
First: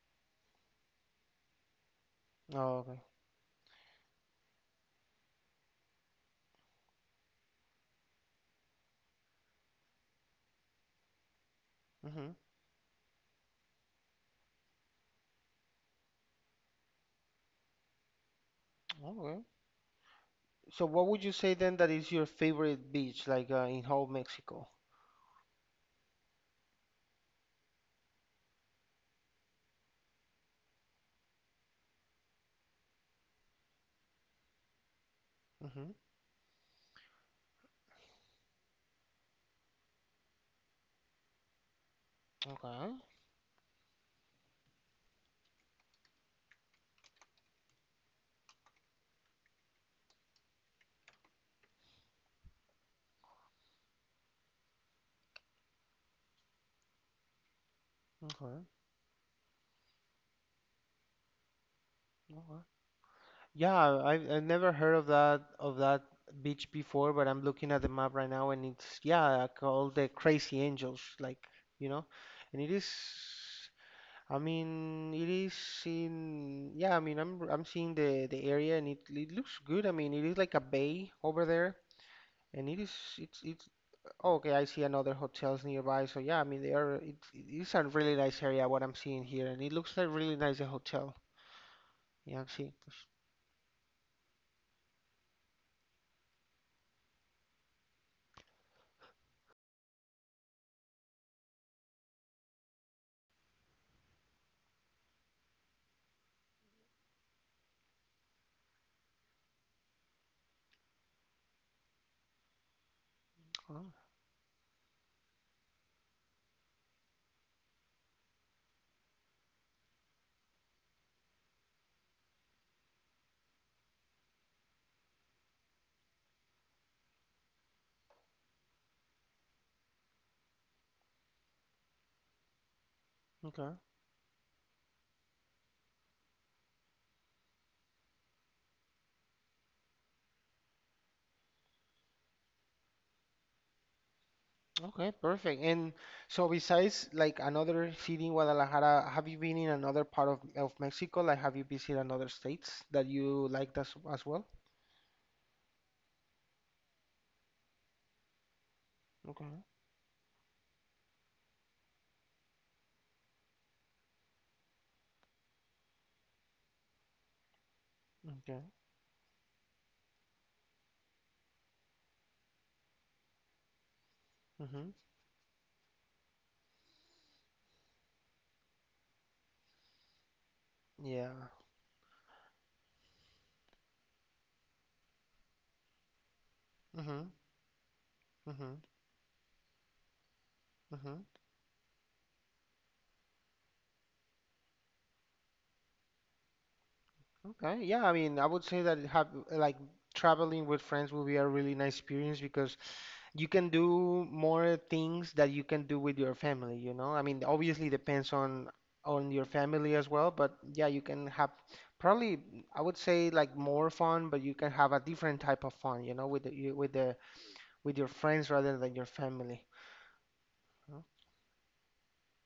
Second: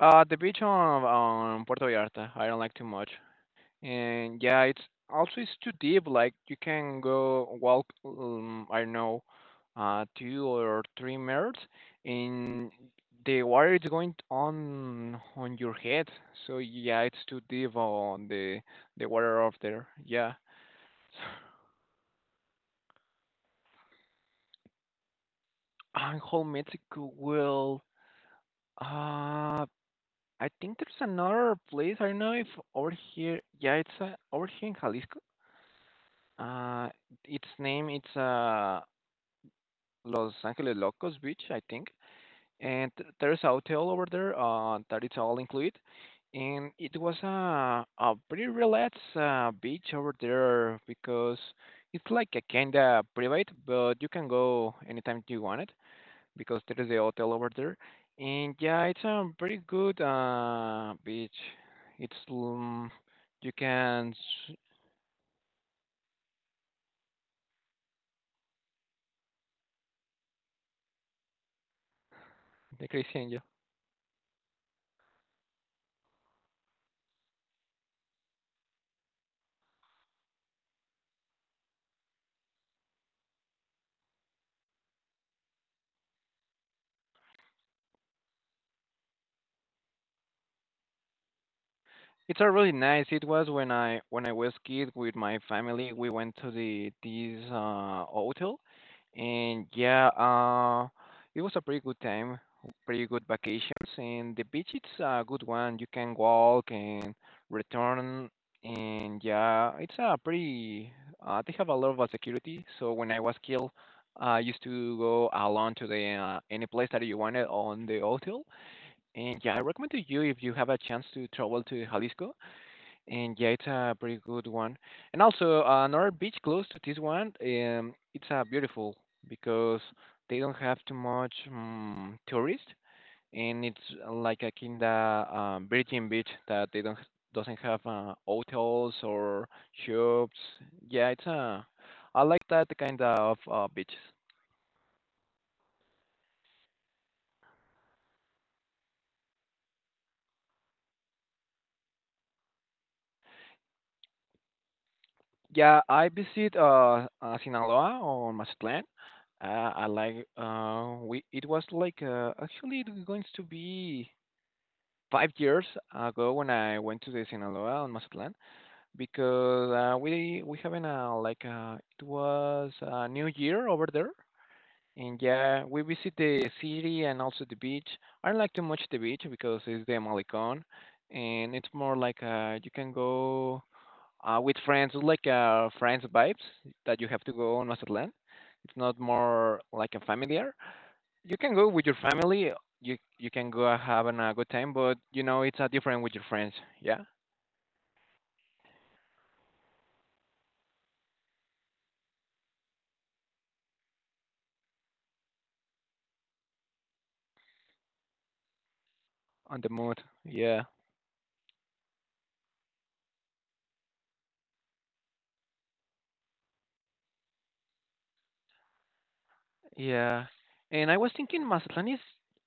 Speaker 2: the beach on Puerto Vallarta, I don't like
Speaker 1: Oh,
Speaker 2: too
Speaker 1: okay.
Speaker 2: much, and yeah, it's also it's too deep. Like you can go walk, I don't know, 2 or 3 meters,
Speaker 1: Hmm.
Speaker 2: and the water is going on your head. So yeah, it's too deep on the water
Speaker 1: Okay.
Speaker 2: up there. Yeah,
Speaker 1: So what would you say then that is your favorite beach, like in whole Mexico?
Speaker 2: and whole Mexico will. Uh, I think there's another place. I don't know if over here. Yeah, it's over here in Jalisco.
Speaker 1: Hmm.
Speaker 2: Uh, its name it's Los Angeles Locos Beach, I think. And
Speaker 1: Okay.
Speaker 2: th- there's a hotel over there that it's all included. And it was a pretty relaxed beach over there because it's like a kinda private, but you can go anytime you want it because there is a hotel over there. And
Speaker 1: Okay.
Speaker 2: yeah, it's a pretty good beach. It's
Speaker 1: Okay.
Speaker 2: you
Speaker 1: Yeah,
Speaker 2: can
Speaker 1: I
Speaker 2: s-
Speaker 1: never heard of that beach before, but I'm looking at the map right now and it's yeah, called the Crazy Angels, like, you know. And it is,
Speaker 2: the Christian
Speaker 1: I mean, it is in yeah, I mean, I'm seeing the area and it looks good. I mean, it is like a bay over there and it is it's okay, I see another hotels nearby. So yeah, I mean it's a really nice area what I'm seeing here and it looks like really nice a hotel. Yeah,
Speaker 2: it's
Speaker 1: I'm
Speaker 2: a
Speaker 1: seeing.
Speaker 2: really nice. It was when I was kid with my family. We went to the this hotel, and yeah, it was a pretty good time, pretty good vacations. And the beach, it's a good one. You can walk and return, and yeah, it's a pretty. They have a lot of security. So when I was kid,
Speaker 1: Oh,
Speaker 2: I used to go alone to the any place that you wanted on the hotel. And yeah, I recommend to you if you have a chance to travel to Jalisco and yeah, it's a pretty good one. And also another beach close to this one, it's beautiful because they don't have too much tourist, and
Speaker 1: okay.
Speaker 2: it's like a kind of virgin beach that they don't doesn't have hotels or shops. Yeah, it's I like that kind of beaches.
Speaker 1: Okay, perfect. And so besides like another city in Guadalajara, have you been in another part of Mexico? Like have you visited another states that you liked as well?
Speaker 2: Yeah, I visit Sinaloa or Mazatlán.
Speaker 1: Okay.
Speaker 2: I like we it was like actually it's going to be 5 years ago when I went to the Sinaloa on Mazatlan
Speaker 1: Okay.
Speaker 2: because we having a like it was a new year over there
Speaker 1: Mm-hmm.
Speaker 2: and yeah we visit the city and also the beach. I don't like too much the beach because it's the Malecon
Speaker 1: Yeah.
Speaker 2: and it's more like you can go with friends like friends vibes that you have
Speaker 1: Mm-hmm.
Speaker 2: to go on Mazatlan.
Speaker 1: Mm-hmm.
Speaker 2: It's not more like a familiar
Speaker 1: Mm-hmm.
Speaker 2: you can go with your family. You can go having a good time, but you know it's a different with your friends. Yeah,
Speaker 1: Okay. Yeah, I mean I would say that have like traveling with friends will be a really nice experience because you can do more things that you can do with your family, you know? I mean, obviously depends on your
Speaker 2: on the
Speaker 1: family
Speaker 2: mood.
Speaker 1: as well, but
Speaker 2: Yeah,
Speaker 1: yeah, you can have probably I would say like more fun, but you can have a different type of fun, you know, with the, you- with the with your friends rather than your family.
Speaker 2: yeah. And I
Speaker 1: Oh,
Speaker 2: was thinking Mazatlan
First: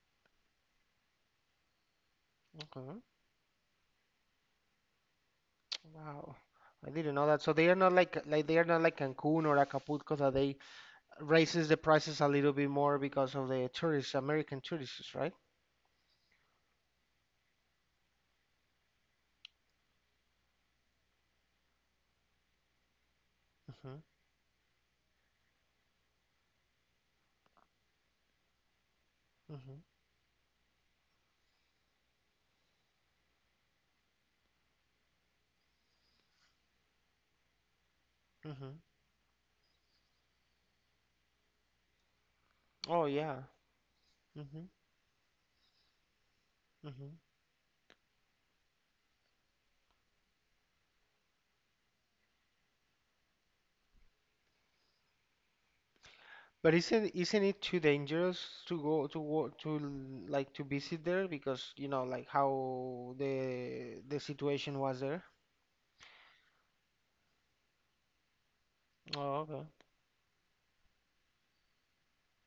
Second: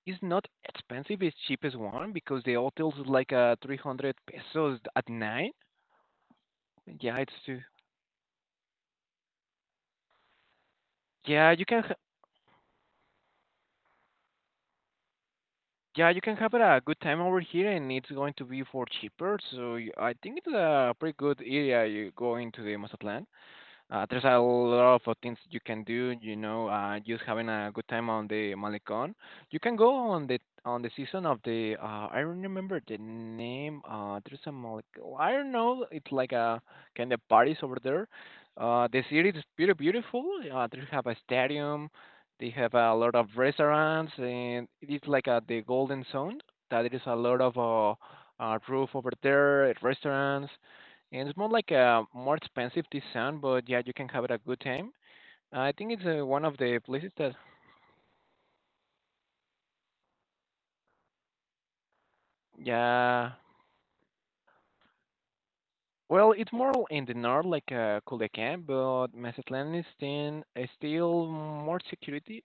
Speaker 2: is not expensive. It's cheapest one because the hotels
Speaker 1: okay.
Speaker 2: is like 300 pesos at night.
Speaker 1: Wow. I didn't
Speaker 2: Yeah,
Speaker 1: know
Speaker 2: it's
Speaker 1: that. So
Speaker 2: too.
Speaker 1: they are not like they are not like Cancun or Acapulco that they
Speaker 2: Yeah, you
Speaker 1: raises the
Speaker 2: can. Ha-
Speaker 1: prices a little bit more because of the tourists, American tourists, right?
Speaker 2: yeah, you can have a good time over here, and it's going to be for cheaper. So y- I think it's a pretty good area you go into the Mazatlan.
Speaker 1: Mm-hmm.
Speaker 2: There's a lot of things you can do, you know, just having a good time on the Malecon. You
Speaker 1: Mm-hmm.
Speaker 2: can go on the season of the I don't remember the name. There's a Malecon. I don't know. It's like a kind of parties over there.
Speaker 1: Mm-hmm.
Speaker 2: The city is pretty beautiful. They have a stadium. They have a
Speaker 1: Oh
Speaker 2: lot of
Speaker 1: yeah.
Speaker 2: restaurants,
Speaker 1: Mm-hmm.
Speaker 2: and it's like the Golden Zone. That there is a
Speaker 1: Mhm.
Speaker 2: lot of roof over there, restaurants and it's more like a more expensive discount, but yeah, you can have it a good time. I think it's one of
Speaker 1: But
Speaker 2: the places
Speaker 1: isn't
Speaker 2: that,
Speaker 1: isn't it too dangerous to go to wo- to l- like to visit there because you know like how
Speaker 2: yeah,
Speaker 1: the situation was there?
Speaker 2: well, it's more in the north, like Culiacan, but
Speaker 1: Oh, okay.
Speaker 2: Mazatlán is then still more security.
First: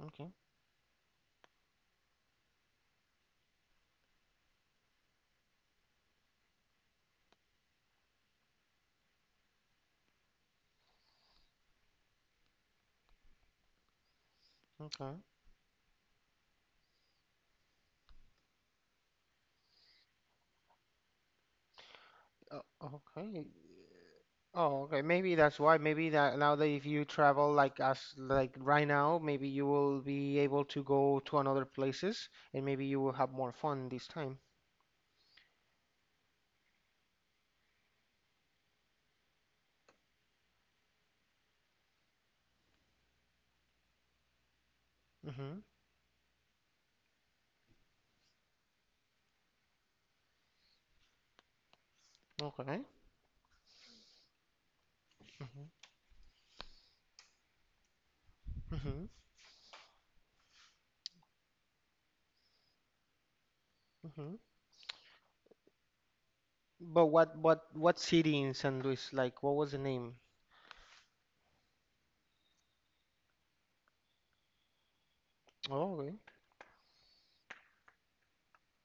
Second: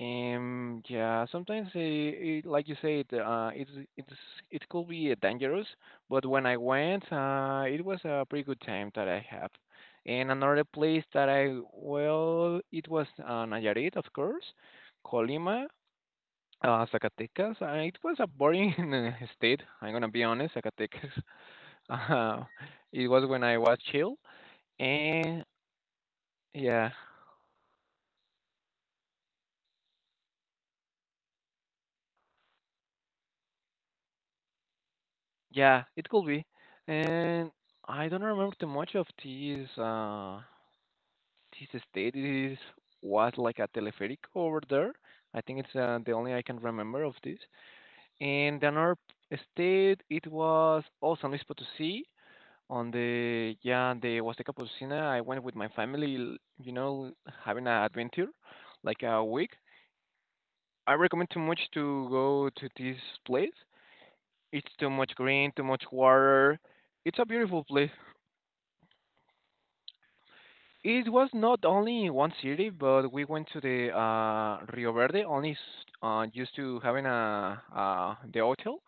Speaker 1: Okay.
Speaker 2: And yeah, sometimes it, like you said, it's it could be dangerous, but when I went, it was a pretty good time that I have. And another place that I well, it was Nayarit, of course.
Speaker 1: Okay.
Speaker 2: Colima. Zacatecas, it was a boring state. I'm gonna be honest, Zacatecas. Uh,
Speaker 1: Uh,
Speaker 2: it was when
Speaker 1: okay.
Speaker 2: I was chill,
Speaker 1: Oh, okay. Maybe
Speaker 2: and
Speaker 1: that's why. Maybe that now that if
Speaker 2: yeah,
Speaker 1: you travel like us like right now, maybe you will be able to go to another places and maybe you will have more fun this time.
Speaker 2: yeah, it could be. And I don't remember too much of this. This state it is was like a teleferic over there. I think
Speaker 1: Mm-hmm.
Speaker 2: it's the only I can remember of this. And another state, it was also San Luis Potosí.
Speaker 1: Okay.
Speaker 2: On the, yeah, the Huasteca Potosina, I went with
Speaker 1: Mm-hmm.
Speaker 2: my family, you know, having an adventure, like
Speaker 1: Mm-hmm.
Speaker 2: a week. I recommend too much to go to this place.
Speaker 1: Mm-hmm.
Speaker 2: It's too much green, too much water.
Speaker 1: But
Speaker 2: It's a
Speaker 1: what
Speaker 2: beautiful
Speaker 1: what
Speaker 2: place.
Speaker 1: what city in San Luis? Like what was the name?
Speaker 2: It was not only in one city, but we went to the Rio Verde,
Speaker 1: Oh, okay.
Speaker 2: used to having a the hotel,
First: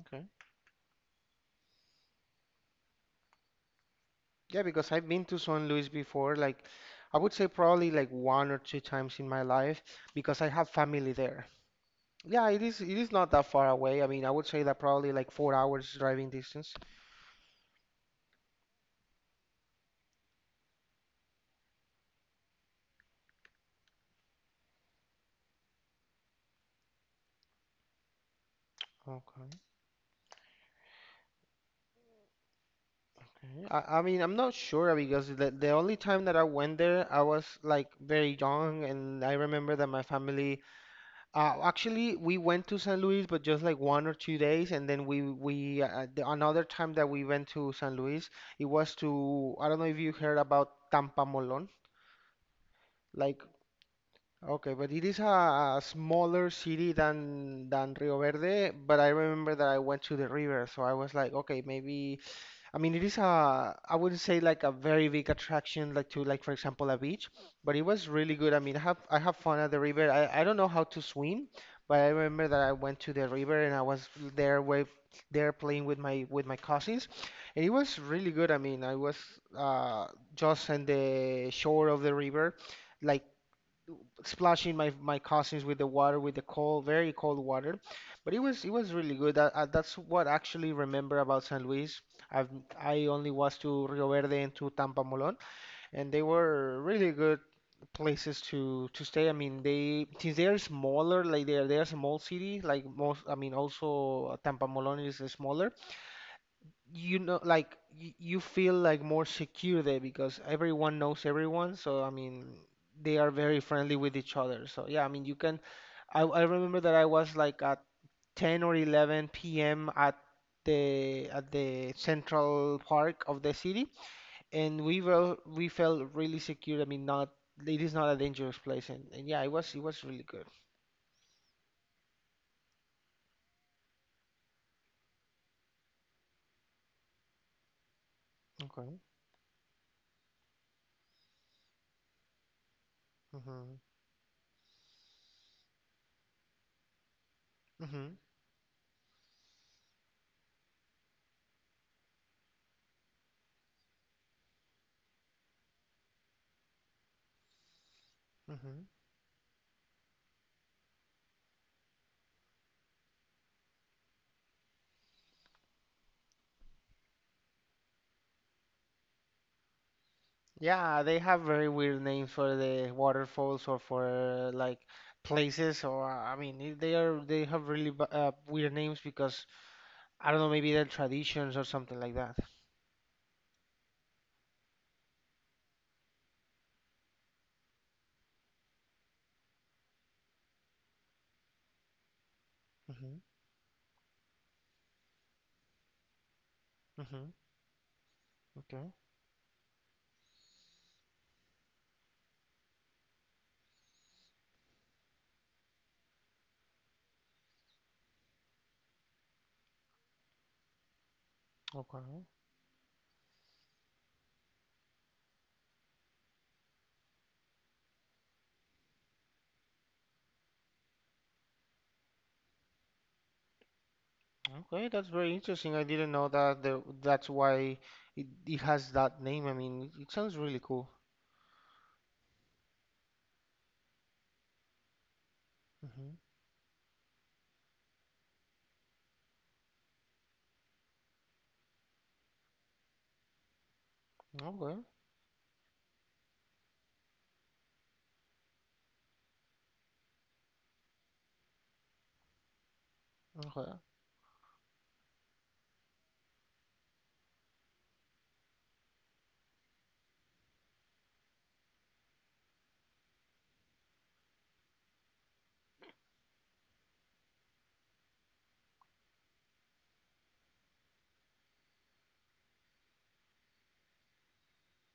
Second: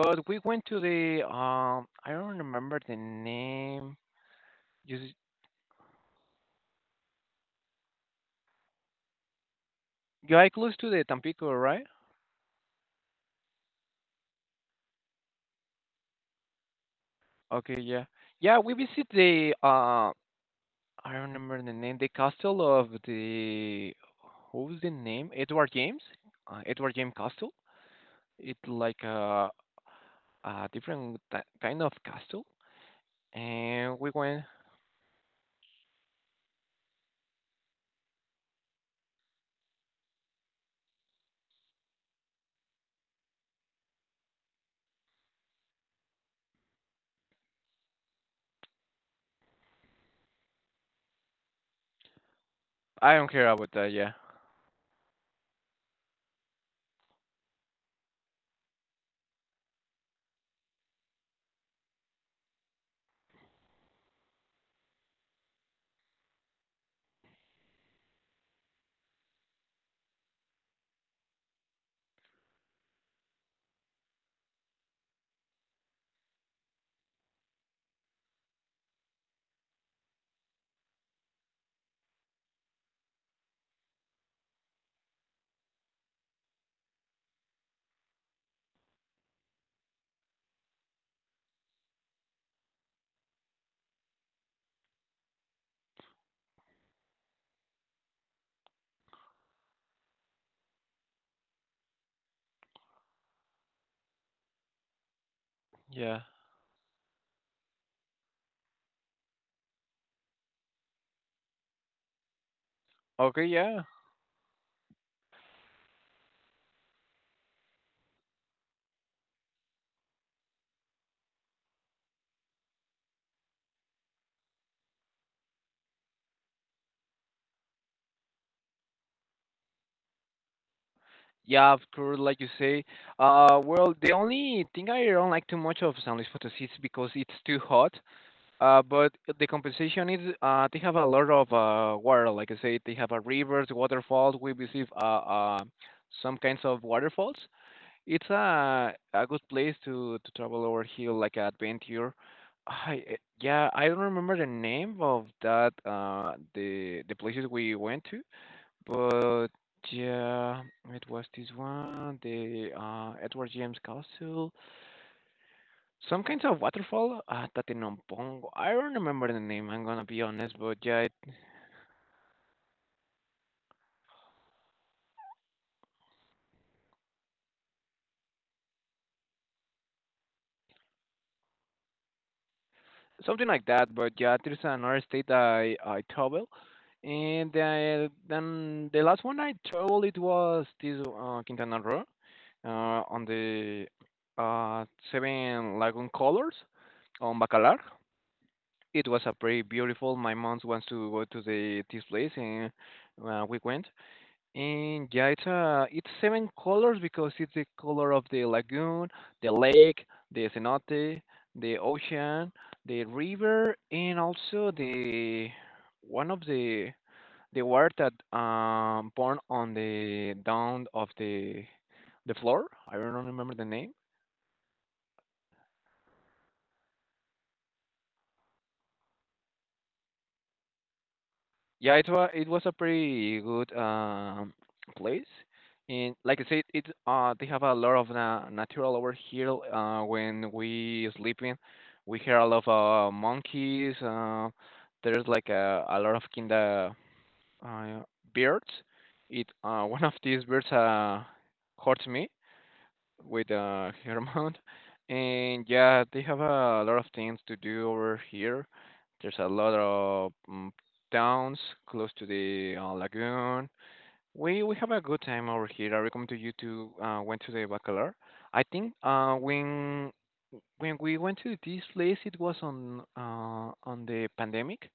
Speaker 1: Okay.
Speaker 2: we went to the I don't remember the name.
Speaker 1: Yeah, because I've
Speaker 2: Just,
Speaker 1: been to San Luis before, like I would say probably like one or two times in my life because I
Speaker 2: yeah,
Speaker 1: have
Speaker 2: close to the
Speaker 1: family there.
Speaker 2: Tampico, right?
Speaker 1: Yeah, it is not that far away. I mean, I would say that probably like 4 hours driving distance.
Speaker 2: Okay, yeah. Yeah, we visit the I don't remember the name, the castle of the what was the name? Edward James? Edward James Castle. It's like
Speaker 1: Okay,
Speaker 2: a kind of castle.
Speaker 1: okay. I,
Speaker 2: And
Speaker 1: I
Speaker 2: we
Speaker 1: mean, I'm
Speaker 2: went,
Speaker 1: not sure because the only time that I went there, I was like very young, and I remember that my family. Actually, we went to San Luis, but just like 1 or 2 days, and then another time that we went to San Luis, it was to I don't know if you heard about Tampa Molon,
Speaker 2: I don't
Speaker 1: like
Speaker 2: care about that, yeah.
Speaker 1: okay, but it is a smaller city than Rio Verde, but I remember that I went to the river, so I was like, okay, maybe I mean, it is a, I wouldn't say like a very big attraction, like to like for example a beach, but it was really good. I mean, I have fun at the river. I don't know how to swim, but I remember that I went to the river and I was there with there playing with my cousins, and it was really good. I mean, I was uh, just on the shore of the river, like splashing my cousins with the water with the cold, very cold water, but it was really good. That, that's what I actually remember about San Luis. I've I only was to Rio Verde and to Tampamolón, and they were really good places to stay. I mean, they since they are smaller, like they're a small city, like most. I mean, also Tampamolón is smaller,
Speaker 2: Yeah.
Speaker 1: you know, like you feel like more secure there because everyone knows everyone, so I mean they are
Speaker 2: Okay,
Speaker 1: very
Speaker 2: yeah.
Speaker 1: friendly with each other. So yeah, I mean you can. I remember that I was like at 10 or 11 p.m. at the central park of the city, and we felt really secure. I mean, not, it is not a dangerous place, and yeah, it was really good.
Speaker 2: Yeah, of course, like you say. Well, the only thing I don't like too much of San Luis Potosí is because it's too hot.
Speaker 1: Okay.
Speaker 2: But the compensation is, they have a lot of water. Like I said, they have a rivers,
Speaker 1: Mm-hmm.
Speaker 2: waterfalls. We receive some kinds of waterfalls.
Speaker 1: Mm-hmm.
Speaker 2: It's a good place to travel over here, like an adventure. Yeah, I don't remember the name of that the places we went to,
Speaker 1: Mm-hmm.
Speaker 2: but yeah, it was this one, the Edward James Castle. Some kinds of waterfall, Tatenampongo. I don't remember the name. I'm gonna be honest, but yeah,
Speaker 1: Yeah,
Speaker 2: it,
Speaker 1: they have very weird names for the waterfalls or for like places or I mean they have really weird names because I don't know maybe they're traditions or something like that.
Speaker 2: something like that. But yeah, there's another state I travel, and then the last one I traveled it was this Quintana Roo,
Speaker 1: Mhm.
Speaker 2: on the Seven Lagoon Colors
Speaker 1: Mhm.
Speaker 2: on Bacalar.
Speaker 1: Okay.
Speaker 2: It was a pretty beautiful. My mom wants to go to the this place, and we went. And yeah, it's seven colors because it's the color of the lagoon, the lake, the cenote, the
Speaker 1: Okay.
Speaker 2: ocean, the river, and also the one of the water that born on the down of the floor. I don't remember the name.
Speaker 1: Okay, that's very interesting. I didn't know that the, that's why it has that name. I mean, it sounds really cool.
Speaker 2: Yeah, it was a pretty good place, and
Speaker 1: Mhm.
Speaker 2: like I said, it they have a lot of na natural over here. When we sleeping, we hear a lot of monkeys.
Speaker 1: Okay.
Speaker 2: There's like a lot of kinda uh, birds. It, one of these birds hurt me, with
Speaker 1: Okay.
Speaker 2: her amount. And yeah, they have a lot of things to do over here. There's a lot of towns close to the lagoon. We have a good time over here. I recommend to you to went to the Bacalar. I think when we went to this place, it was on the pandemic,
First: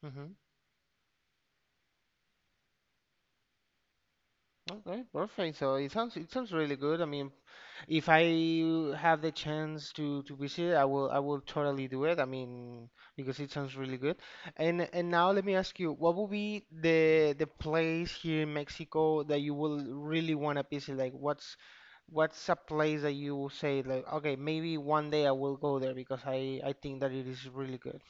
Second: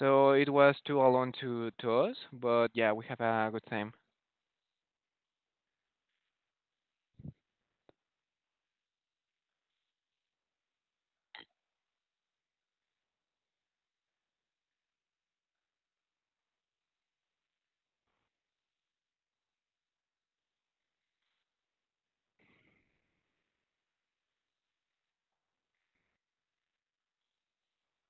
Speaker 2: so
Speaker 1: Mhm.
Speaker 2: it was too alone to us. But yeah, we have a good time.
Speaker 1: Okay, perfect. So it sounds really good. I mean, if I have the chance to visit, I will totally do it. I mean, because it sounds really good. And now let me ask you, what would be the place here in Mexico that you will really want to visit? Like, what's a place that you will say like, okay, maybe one day I will go there because I think that it is really good.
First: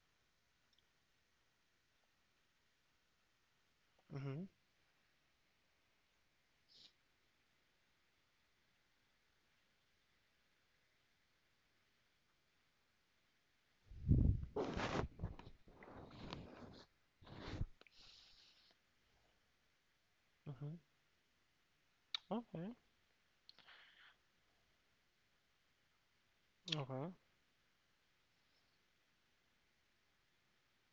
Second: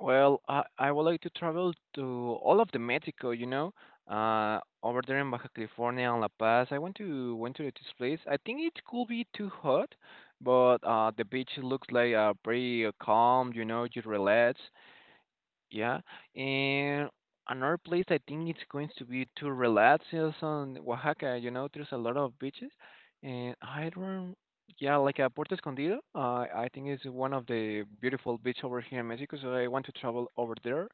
Speaker 2: Well, I would like to travel to all of the Mexico, you know,
Speaker 1: Mm-hmm.
Speaker 2: over there in Baja California and La Paz. I went to this place. I think it could be too hot, but the beach looks like pretty calm, you know, you relax. Yeah, and another place I think it's going to be to relax is
Speaker 1: Mm-hmm.
Speaker 2: on Oaxaca. You know, there's a lot of beaches,
Speaker 1: Okay.
Speaker 2: and I don't. Yeah, like Puerto Escondido. I think it's
Speaker 1: Okay.
Speaker 2: one of the beautiful beach over here in Mexico, so I want to travel over there.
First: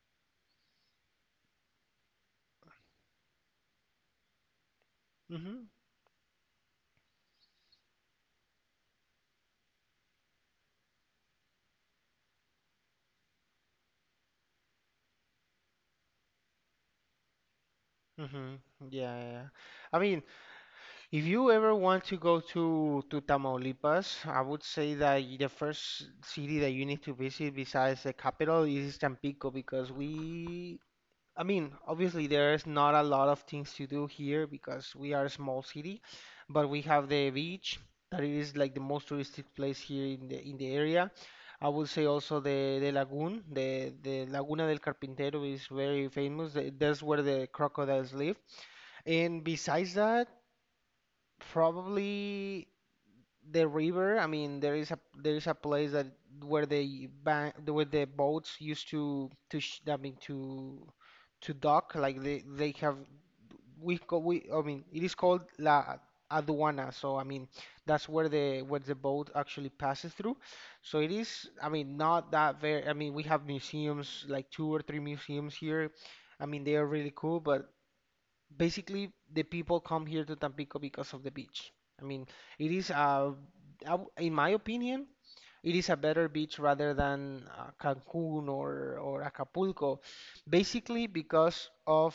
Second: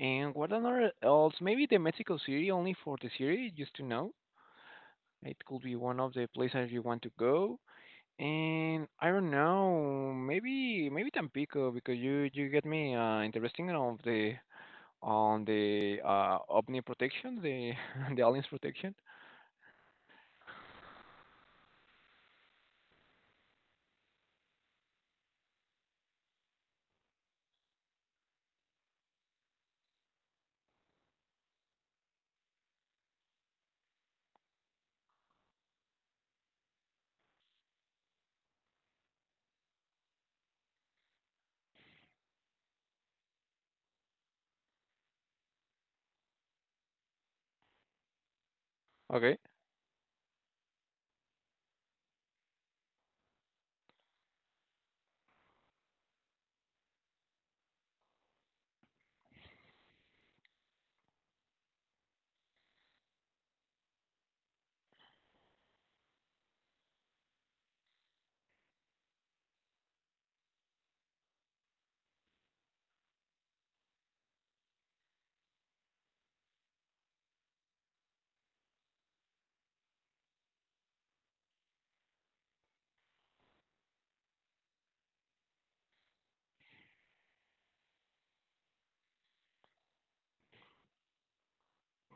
Speaker 2: And what another else? Maybe the Mexico City, only for the city, just to know. It
Speaker 1: Mm-hmm.
Speaker 2: could be one of the places you want to go. And I don't know, maybe Tampico because you get me interesting of the on the Omni protection, the the aliens
Speaker 1: Mm-hmm.
Speaker 2: protection.
Speaker 1: Yeah, yeah. Yeah. I mean, if you ever want to go to Tamaulipas, I would say that the first city that you need to visit besides the capital is Tampico because we, I mean, obviously there is not a lot of things to do here because we are a small city, but we have the beach that is like the most touristic place here in the area. I would say also the lagoon, the Laguna del Carpintero is very famous. That's where the crocodiles live.
Speaker 2: Okay.
Speaker 1: And besides that, probably the river. I mean, there is a place that where the bank where the boats used to sh I mean, to dock. Like they have we call we I mean, it is called La Aduana. So I mean that's where the boat actually passes through. So it is, I mean, not that very. I mean, we have museums like two or three museums here. I mean they are really cool, but basically the people come here to Tampico because of the beach. I mean, it is a, in my opinion, it is a better beach rather than Cancun or Acapulco, basically because of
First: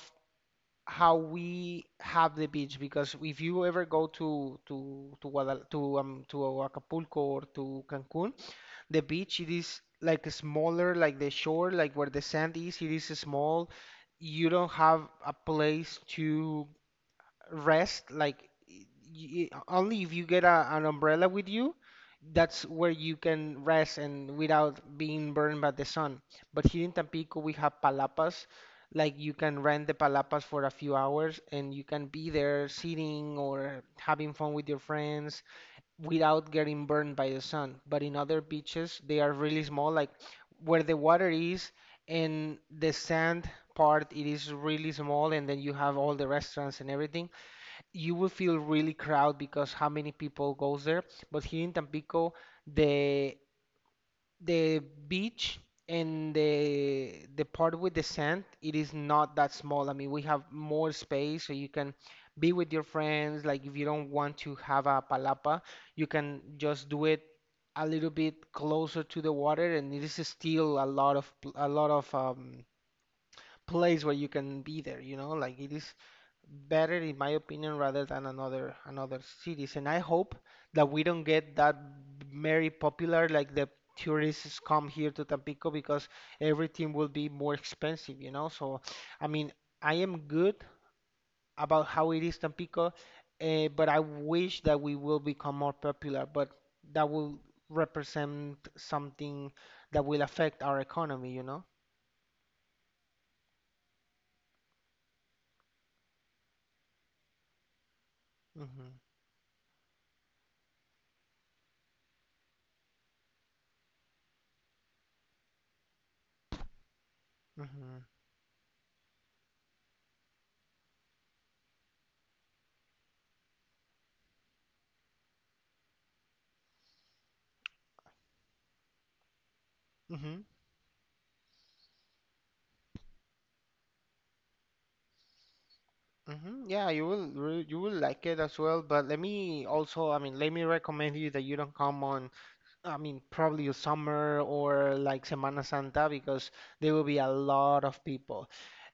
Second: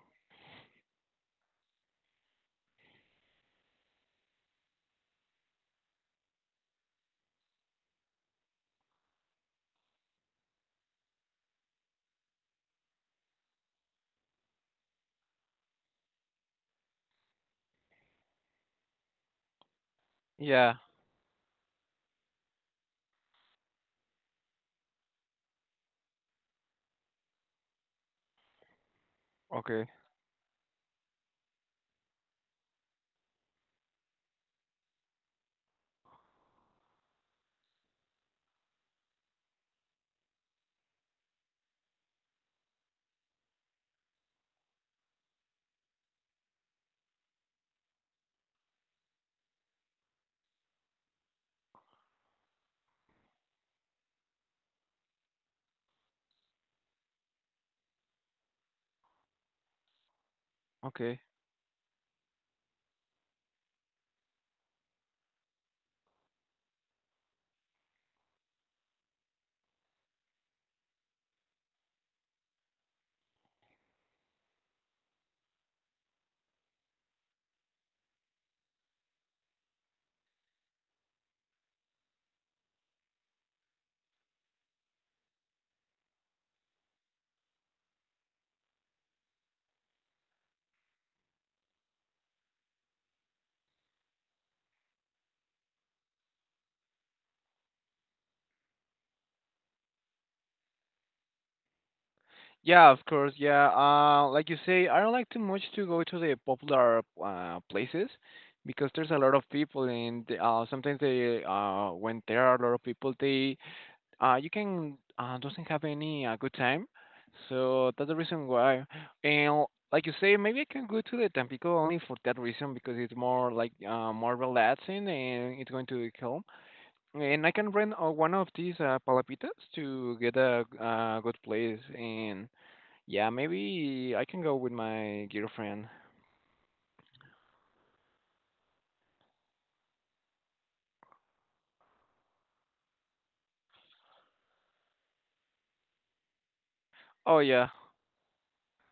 Speaker 1: how we have the beach. Because if you ever go to Acapulco or to Cancun, the beach it is like smaller, like the shore, like where the sand is, it is small. You don't have a place to rest, like only if you get
Speaker 2: Yeah.
Speaker 1: an umbrella with you. That's where you can rest and without being burned by the sun. But here in Tampico we have palapas. Like you can rent
Speaker 2: Okay.
Speaker 1: the palapas for a few hours and you can be there sitting or having fun with your friends without getting burned by the sun. But in other beaches they are really small, like where the water is and the sand part it is really small, and then you have all the restaurants and everything. You will feel really crowd because how many people goes there. But here in Tampico, the the beach and the part with the sand, it is not that small. I mean, we have more
Speaker 2: Okay.
Speaker 1: space, so you can be with your friends. Like if you don't want to have a palapa, you can just do it a little bit closer to the water, and it is still a lot of a lot of place where you can be there. You know, like it is better in my opinion rather than another cities. And I hope that we don't get that very popular, like the tourists come here to Tampico, because everything will be more expensive, you know. So I mean, I am good about how it is Tampico. But I wish that we will become more popular, but that will represent something that will affect our economy, you know.
Speaker 2: Yeah, of course. Yeah. Like you say, I don't like too much to go to the popular places because
Speaker 1: hmm
Speaker 2: there's a lot of people, and sometimes they when there are a lot of people, they you can doesn't have any good time. So
Speaker 1: hmm
Speaker 2: that's the reason why. And like you say, maybe I can go to the Tampico only for that reason because it's more like more relaxing and it's going to be calm. And I can rent one of these palapitas to get
Speaker 1: hmm
Speaker 2: a good place. And yeah, maybe I can go with my girlfriend.
Speaker 1: Yeah, you will you will like it as well. But let me also, I mean, let me recommend you that you don't come on, I mean, probably a summer or like Semana Santa, because there will be a
Speaker 2: Oh yeah.
Speaker 1: lot of people.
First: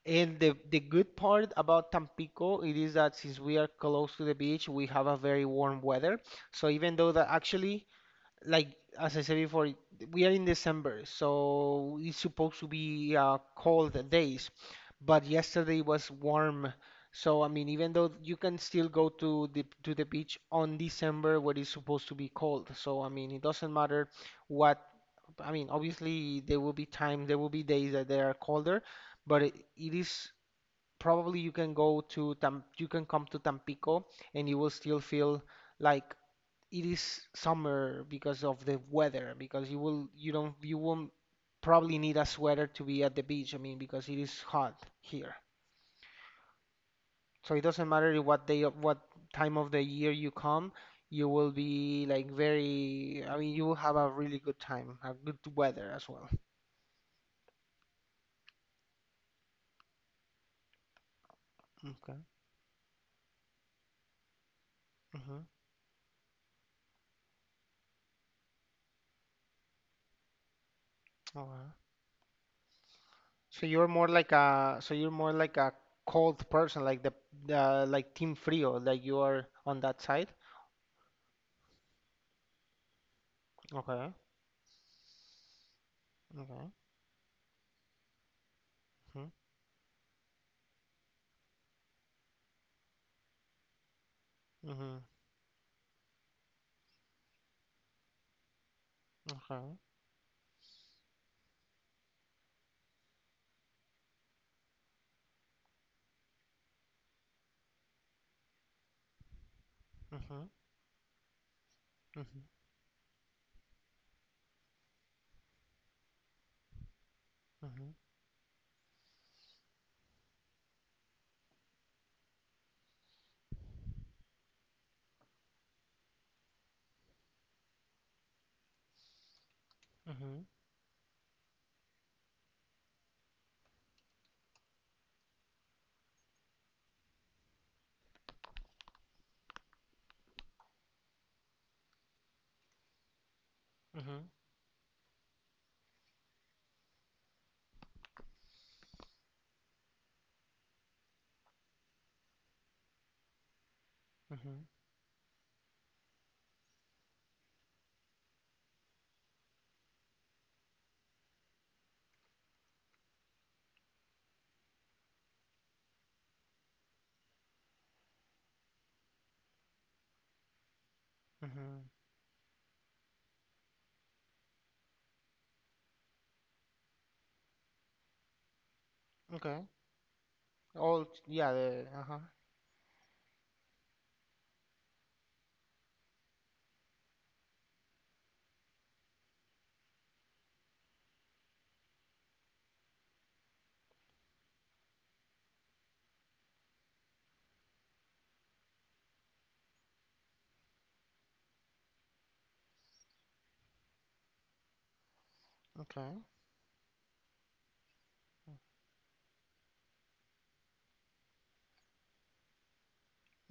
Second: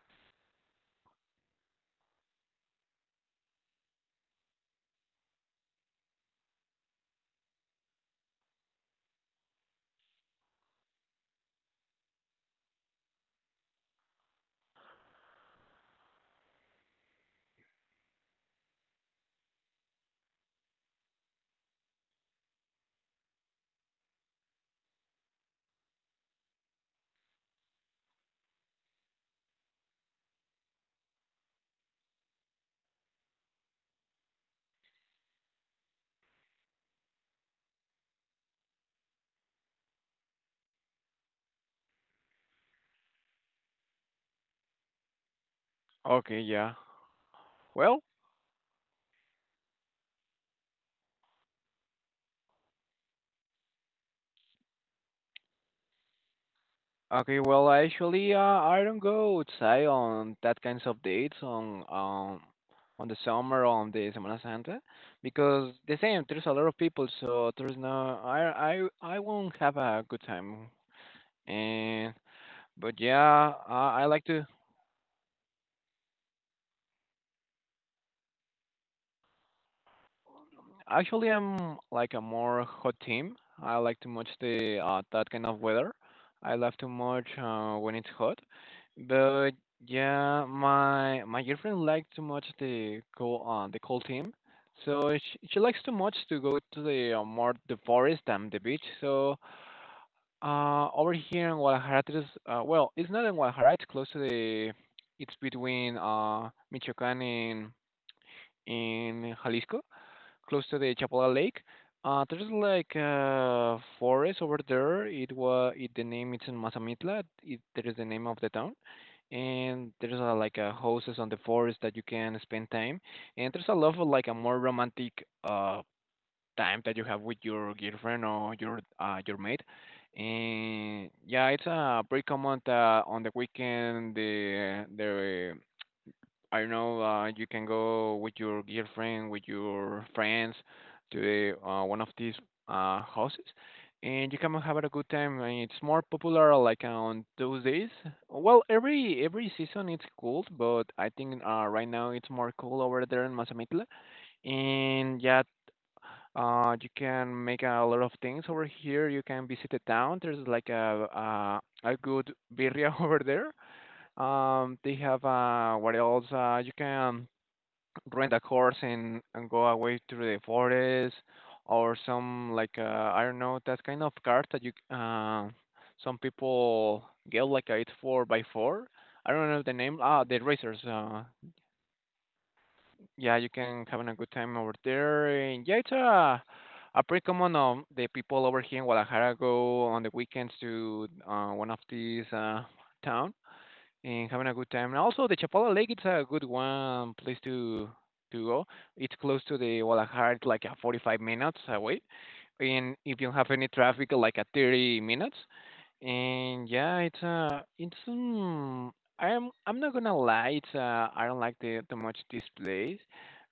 Speaker 1: And the good part about Tampico it is that since we are close to the beach, we have a very warm weather. So even though that actually, like as I said before, we are in December, so it's supposed to be cold days, but yesterday was warm. So I mean, even though you can still go to the beach on December where it's supposed to be cold. So I mean, it doesn't matter what. I mean, obviously there will be time, there will be days that they are colder, but it is probably you can go to Tam, you can come to Tampico and you will still feel like it is summer because of the weather, because you will you don't you won't probably need a sweater to be at the beach. I mean, because it is hot here.
Speaker 2: Okay, yeah.
Speaker 1: So it doesn't
Speaker 2: Well,
Speaker 1: matter what day of what time of the year you come, you will be like very, I mean you will have a really good time, a good weather as well.
Speaker 2: Okay, well, actually, I don't go outside on that kinds of dates
Speaker 1: Okay.
Speaker 2: on the summer on the Semana Santa
Speaker 1: Mm-hmm.
Speaker 2: because the same there's a lot of people, so there's no I won't have a good time.
Speaker 1: All right.
Speaker 2: And But yeah, I like to.
Speaker 1: So you're more like a cold person, like the like team frio, like you are on that side.
Speaker 2: Actually, I'm like a more hot team. I
Speaker 1: Okay,
Speaker 2: like
Speaker 1: okay.
Speaker 2: to watch the that kind of weather. I
Speaker 1: Mm-hmm.
Speaker 2: love to watch when it's hot. But yeah, my girlfriend likes to watch the the cold team.
Speaker 1: Mm-hmm.
Speaker 2: So she likes to much to go to the more the forest than the beach. So
Speaker 1: Okay.
Speaker 2: over here in Guadalajara, there's, well, it's not in Guadalajara. It's close to the. It's between Michoacán and in Jalisco
Speaker 1: Mm-hmm.
Speaker 2: close to the Chapala Lake. There's
Speaker 1: Mm-hmm.
Speaker 2: like a forest over there. It was it, the name it's in Mazamitla. It, that
Speaker 1: Mm-hmm.
Speaker 2: is the name of the town. And there's a, like a houses on the forest that you can spend time. And there's a lot of like a more romantic time that you have with your girlfriend or your mate.
Speaker 1: Mm-hmm.
Speaker 2: And yeah, it's pretty common that on the weekend the I don't know, you can go with your girlfriend, with your friends to the, one of these houses,
Speaker 1: Mm-hmm.
Speaker 2: and you can have a good time. And it's more popular like on those days. Well, every season it's cool, but I think right now it's more cool over there in Mazamitla.
Speaker 1: Mm-hmm.
Speaker 2: And yeah, you can make a lot of things over here. You can visit the town. There's like a good birria over there. They have, what else? You can rent a horse and go away through the forest
Speaker 1: Mm-hmm. Mm-hmm.
Speaker 2: or some like I don't know that kind of cart that you some people get like a, it's four by four. I don't
Speaker 1: Okay.
Speaker 2: know the name. Ah, the racers.
Speaker 1: Oh, yeah. Uh-huh.
Speaker 2: Yeah, you can having a good time over there. And yeah, it's a pretty common the people over here in Guadalajara go on the weekends to one of these town and having a good time. And also, the Chapala Lake it's a good one place to go. It's close to the Guadalajara, it's like a 45 minutes away, and if you have any traffic, like a 30 minutes.
Speaker 1: Okay.
Speaker 2: And yeah, it's I'm not gonna lie, it's I don't like the too much this place,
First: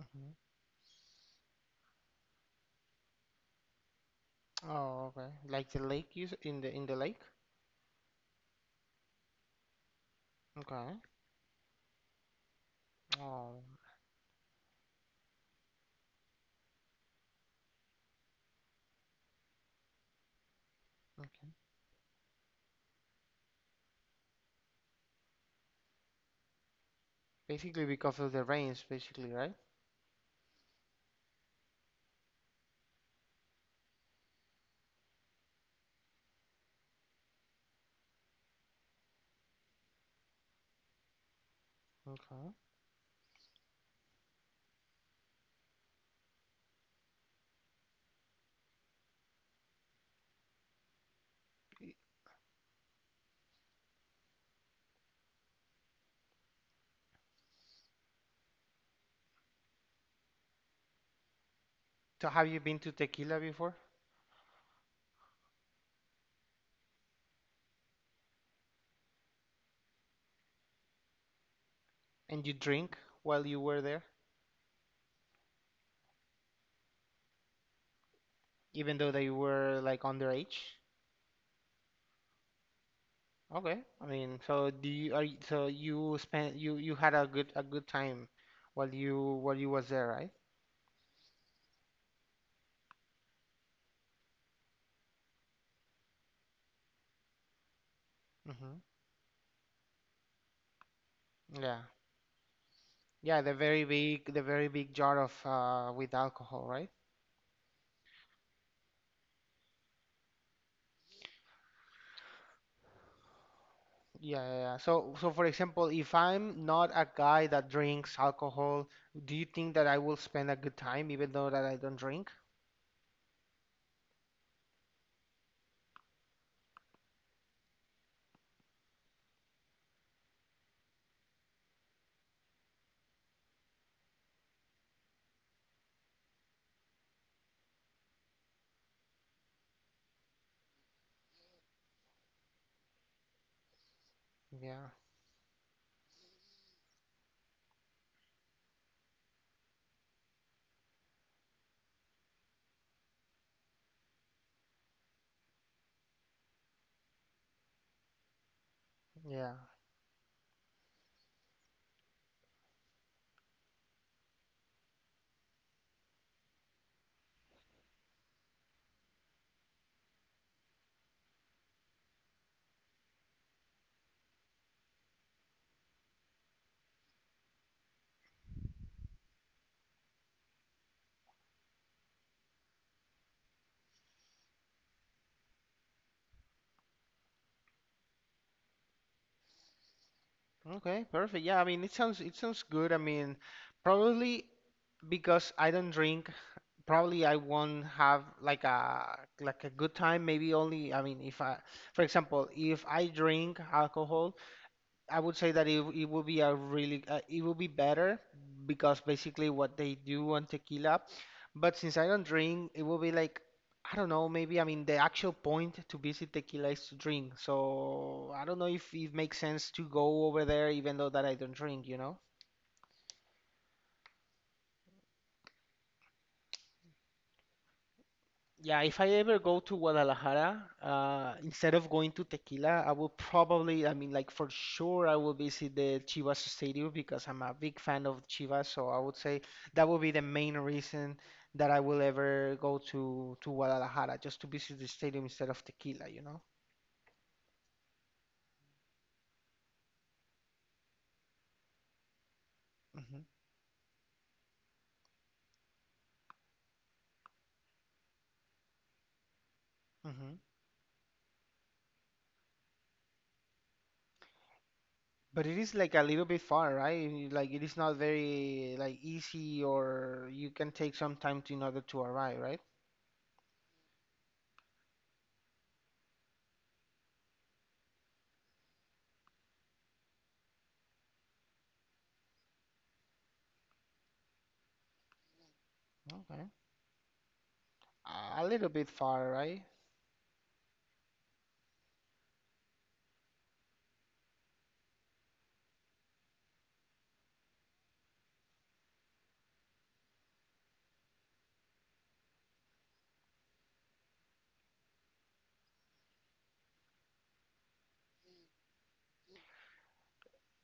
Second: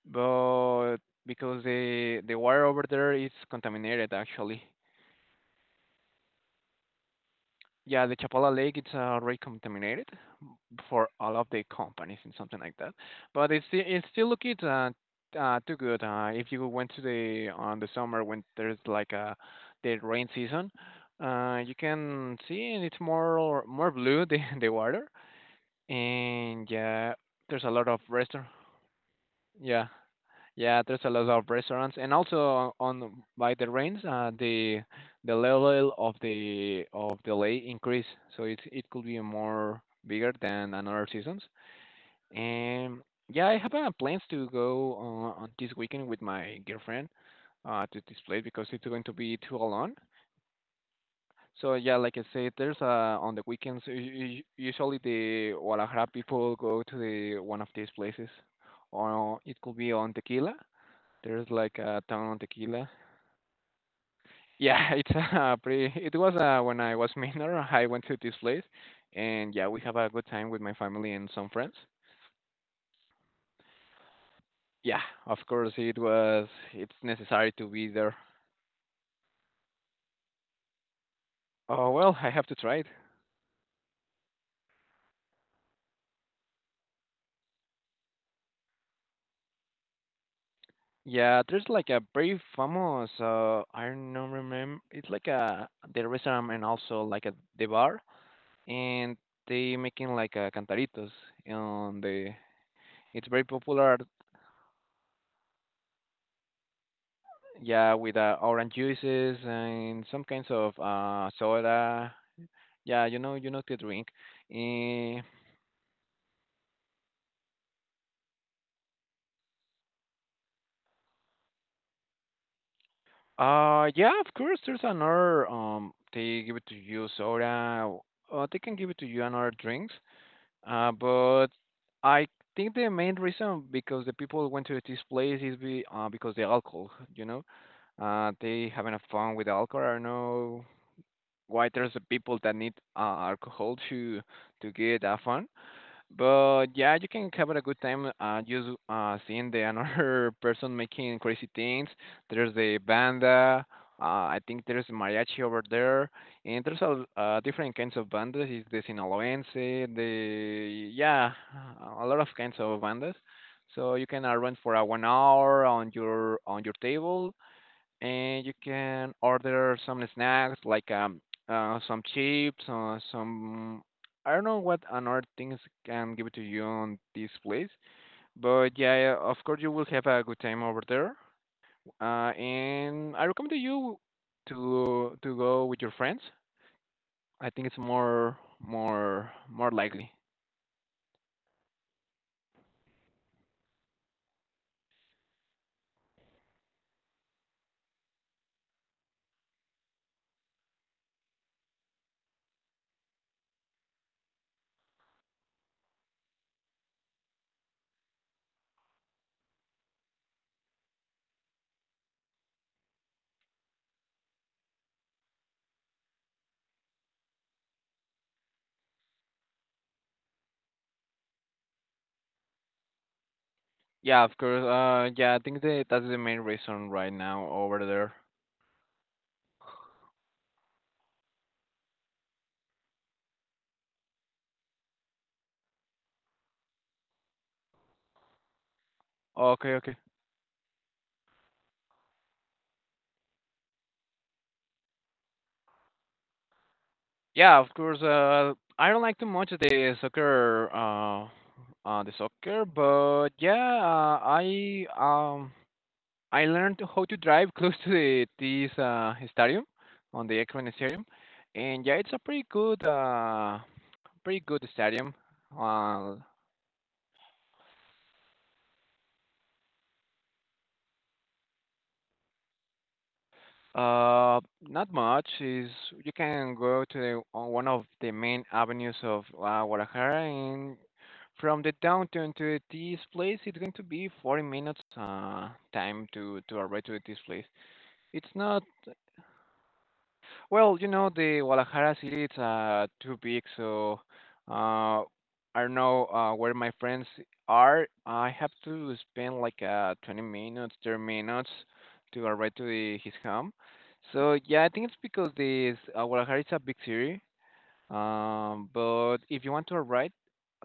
Speaker 1: Mm-hmm.
Speaker 2: but because the water over there is contaminated actually.
Speaker 1: Oh, okay. Like the lake you in the lake.
Speaker 2: Yeah, the Chapala Lake it's already contaminated
Speaker 1: Okay.
Speaker 2: for all of the companies and something like that. But
Speaker 1: Oh,
Speaker 2: it's still looking too good. If you went to the on the summer when there's like a the rain season,
Speaker 1: okay.
Speaker 2: you can see and it's more blue the the water and yeah there's a
Speaker 1: Basically
Speaker 2: lot of
Speaker 1: because of the
Speaker 2: restaurant.
Speaker 1: rains, basically, right?
Speaker 2: Yeah. Yeah, there's a lot of restaurants, and also on by the rains, the level of the lake increase, so it could be more bigger than another seasons.
Speaker 1: Okay.
Speaker 2: And yeah, I have plans to go on this weekend with my girlfriend to this place because it's going to be too alone. So
Speaker 1: Y-
Speaker 2: yeah, like I said, there's on the weekends usually the Guadalajara people go to the one of these places, or it could be on Tequila. There's like a town
Speaker 1: So
Speaker 2: on
Speaker 1: have you been
Speaker 2: tequila.
Speaker 1: to Tequila before?
Speaker 2: Yeah, it's a pretty. It was when I was minor. I went to this place, and yeah, we have a good time with my family and some friends.
Speaker 1: And you drink while you were there,
Speaker 2: Yeah, of course it was. It's necessary to be there.
Speaker 1: even though they were like underage?
Speaker 2: Oh well, I have to try it.
Speaker 1: Okay. I mean, so do you are you, so you spent you you had a good time while you was there, right?
Speaker 2: Yeah, there's like a very famous. I don't remember. It's like a the restaurant and also like a the bar,
Speaker 1: Hmm.
Speaker 2: and they making like a cantaritos
Speaker 1: Yeah.
Speaker 2: on the. It's
Speaker 1: Yeah,
Speaker 2: very popular.
Speaker 1: the very big jar of with alcohol, right?
Speaker 2: Yeah, with orange juices and some kinds of soda. Yeah, you know to drink.
Speaker 1: Yeah, yeah, yeah. So
Speaker 2: Eh,
Speaker 1: so for example, if I'm not a guy that drinks alcohol, do you think that I will spend a good time even though that I don't drink?
Speaker 2: yeah, of course. There's another. They give it to you soda. They can give it to you another drinks. But I think the main reason because the people went to this place is be because the alcohol. You know, they having a fun with alcohol. I don't know why there's the people that need alcohol to
Speaker 1: Yeah.
Speaker 2: get a fun. But yeah, you can have a good time just seeing the another person making crazy things. There's the banda. I think there's mariachi over there, and there's a, different kinds of bandas. Is the Sinaloense,
Speaker 1: Yeah.
Speaker 2: the, yeah, a lot of kinds of bandas. So you can arrange for a 1 hour on your table, and you can order some snacks like some chips or some I don't know what another things can give to you on this place, but yeah, of course you will have a good time over there. And I recommend you to go with your friends. I think it's more more likely.
Speaker 1: Okay, perfect. Yeah, I mean, it sounds good. I mean, probably because I don't drink, probably I won't have like a good time. Maybe only, I mean, if I, for example, if I drink alcohol, I would say that it would be a really it would be better because basically what they do on tequila. But since I don't drink, it will be like I don't know, maybe I mean the actual point to visit tequila is to drink. So I don't know if it makes sense to go over there even though that I don't drink, you know?
Speaker 2: Yeah, of course. Yeah, I think that that's the main reason right now over there.
Speaker 1: Yeah, if I ever go to Guadalajara, instead of going to Tequila, I will probably, I mean, like for sure, I will visit the Chivas Stadium because I'm a big fan of Chivas. So I would say
Speaker 2: Okay,
Speaker 1: that
Speaker 2: okay.
Speaker 1: will be the main reason that I will ever go to Guadalajara, just to visit the stadium instead of Tequila, you know?
Speaker 2: Yeah, of course. I don't like too much the soccer,
Speaker 1: Hmm.
Speaker 2: but yeah, uh, I um I learned how to drive close to the this stadium, on the
Speaker 1: Hmm.
Speaker 2: Akron Stadium, and yeah, it's a pretty good stadium.
Speaker 1: But it is like a
Speaker 2: Uh,
Speaker 1: little bit far, right? Like it is not very like easy, or you can take some time to in order to arrive, right?
Speaker 2: Not much. Is, you can go to the, on one of the main avenues of Guadalajara, and from the downtown to this place, it's going to be 40 minutes time
Speaker 1: Okay,
Speaker 2: to arrive to this place. It's
Speaker 1: a
Speaker 2: not,
Speaker 1: little bit far, right?
Speaker 2: well, you know, the Guadalajara city, it's too big, so uh, I don't know where my friends are. I have to spend like 20 minutes, 30 minutes to arrive to the, his home. So yeah, I think it's because this Guadalajara is a big city. But if you want to arrive,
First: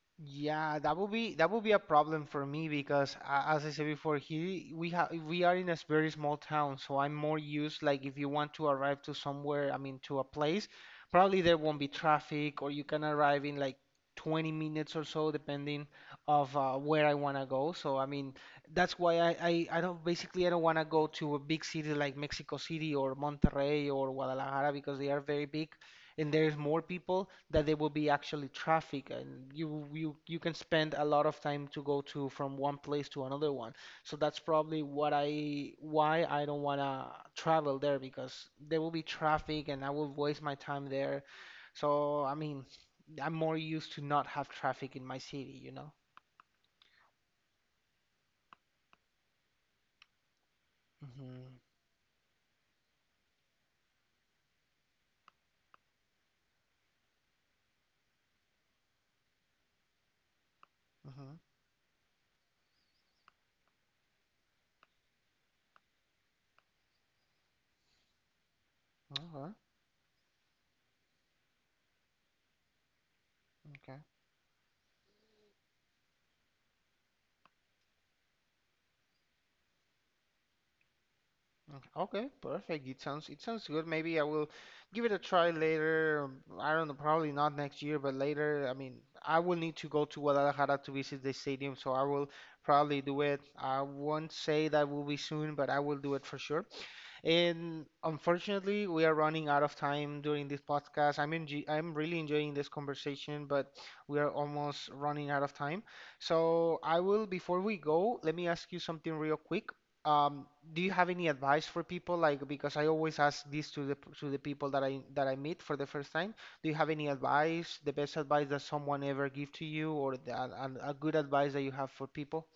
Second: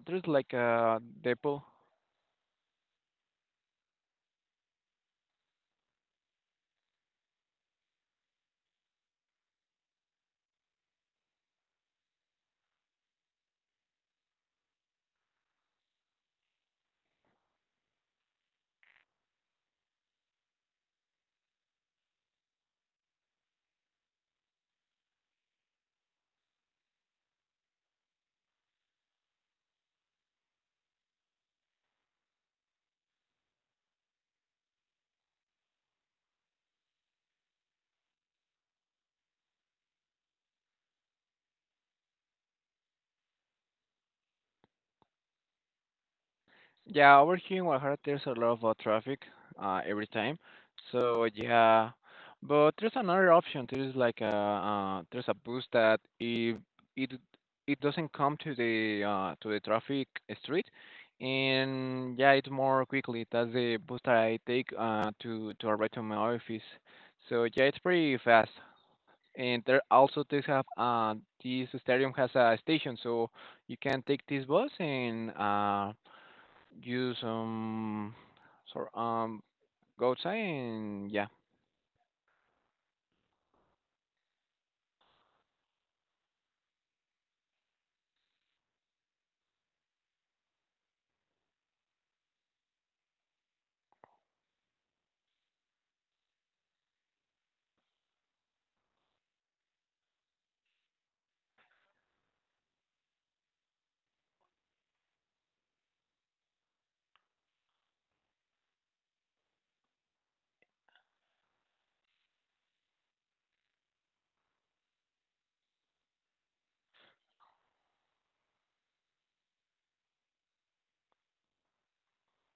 Speaker 2: there's like
Speaker 1: Yeah,
Speaker 2: a
Speaker 1: that
Speaker 2: depot.
Speaker 1: would be a problem for me, because as I said before, he we have we are in a very small town, so I'm more used like if you want to arrive to somewhere, I mean to a place, probably there won't be traffic or you can arrive in like 20 minutes or so depending of where I want to go. So I mean that's why I don't basically I don't want to go to a big city like Mexico City or Monterrey or Guadalajara, because they are very big and there's more people that there will be actually traffic and you can spend a lot of time to go to from one place to another one. So that's probably what I why I don't want to travel there, because there will be traffic and I will waste my time there. So I mean, I'm more used to not have traffic in my city, you know?
Speaker 2: Yeah, over here in Guadalajara, there's a lot of traffic every time. So
Speaker 1: Mm-hmm.
Speaker 2: yeah, but there's another option. There's like a there's a bus that if it it doesn't come to the traffic street, and yeah, it's more quickly. That's the bus that I take to arrive to my office. So yeah, it's pretty fast.
Speaker 1: Mm-hmm.
Speaker 2: And there also they have this stadium has a station, so you
Speaker 1: Okay.
Speaker 2: can take this bus and use sorry go outside and yeah.
Speaker 1: Mm, okay, perfect. It sounds good. Maybe I will give it a try later. Um, I don't know, probably not next year, but later. I mean, I will need to go to Guadalajara to visit the stadium, so I will probably do it. I won't say that will be soon, but I will do it for sure. And unfortunately, we are running out of time during this podcast. I'm really enjoying this conversation, but we are almost running out of time. So I will, before we go, let me ask you something real quick. Um, do you have any advice for people? Like, because I always ask this to the to the people that I meet for the first time. Do you have any advice, the best advice that someone ever give to you, or a good advice that you have for people?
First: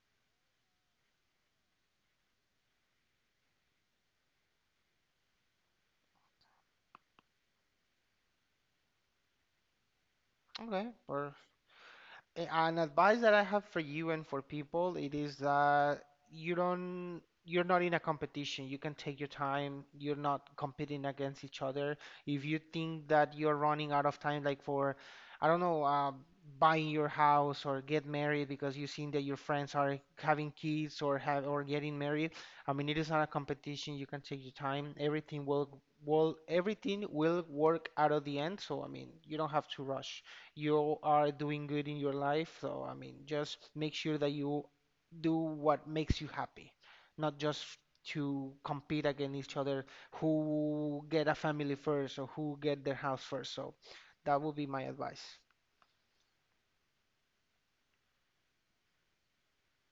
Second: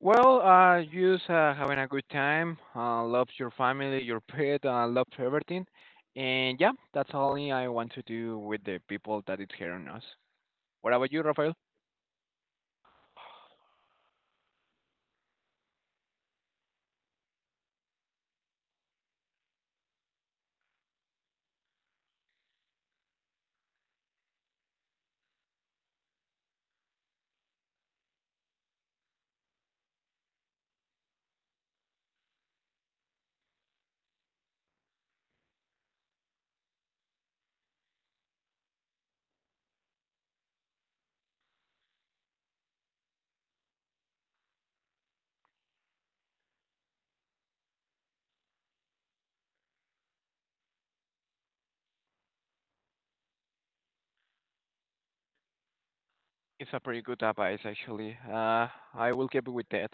Speaker 2: Well, just having a good time. Love your family, your pet. Love everything, and yeah, that's all I want to do with the people that is here on us.
Speaker 1: Okay,
Speaker 2: What about you,
Speaker 1: or
Speaker 2: Rafael?
Speaker 1: An advice that I have for you and for people, it is that you don't, you're not in a competition. You can take your time. You're not competing against each other. If you think that you're running out of time, like for, I don't know, buying your house or get married because you've seen that your friends are having kids or have or getting married, I mean, it is not a competition. You can take your time. Everything will work out of the end. So, I mean, you don't have to rush. You are doing good in your life. So, I mean, just make sure that you do what makes you happy, not just to compete against each other who get a family first or who get their house first. So, that would be my advice.
Speaker 2: It's a pretty good advice, actually. I will keep it with that.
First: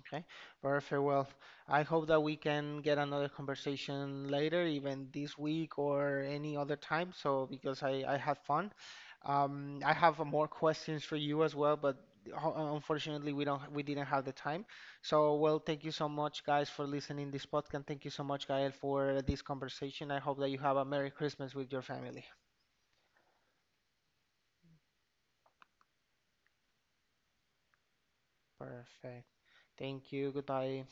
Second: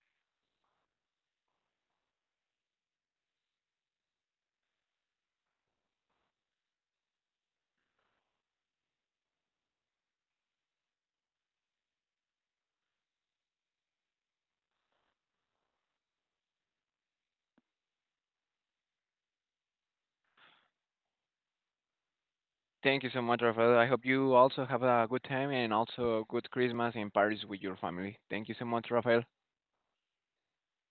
Speaker 1: Okay, perfect. Well, I hope that we can get another conversation later, even this week or any other time. So, because I had fun. I have more questions for you as well, but unfortunately, we didn't have the time. So, well, thank you so much, guys, for listening this podcast. Thank you so much, Gael, for this conversation. I hope that you have a Merry Christmas with your family.
Speaker 2: Thank you so much, Rafael. I hope you also have a good time and also a good Christmas in Paris with your family. Thank you so much, Rafael.
Speaker 1: Perfect. Thank you. Goodbye.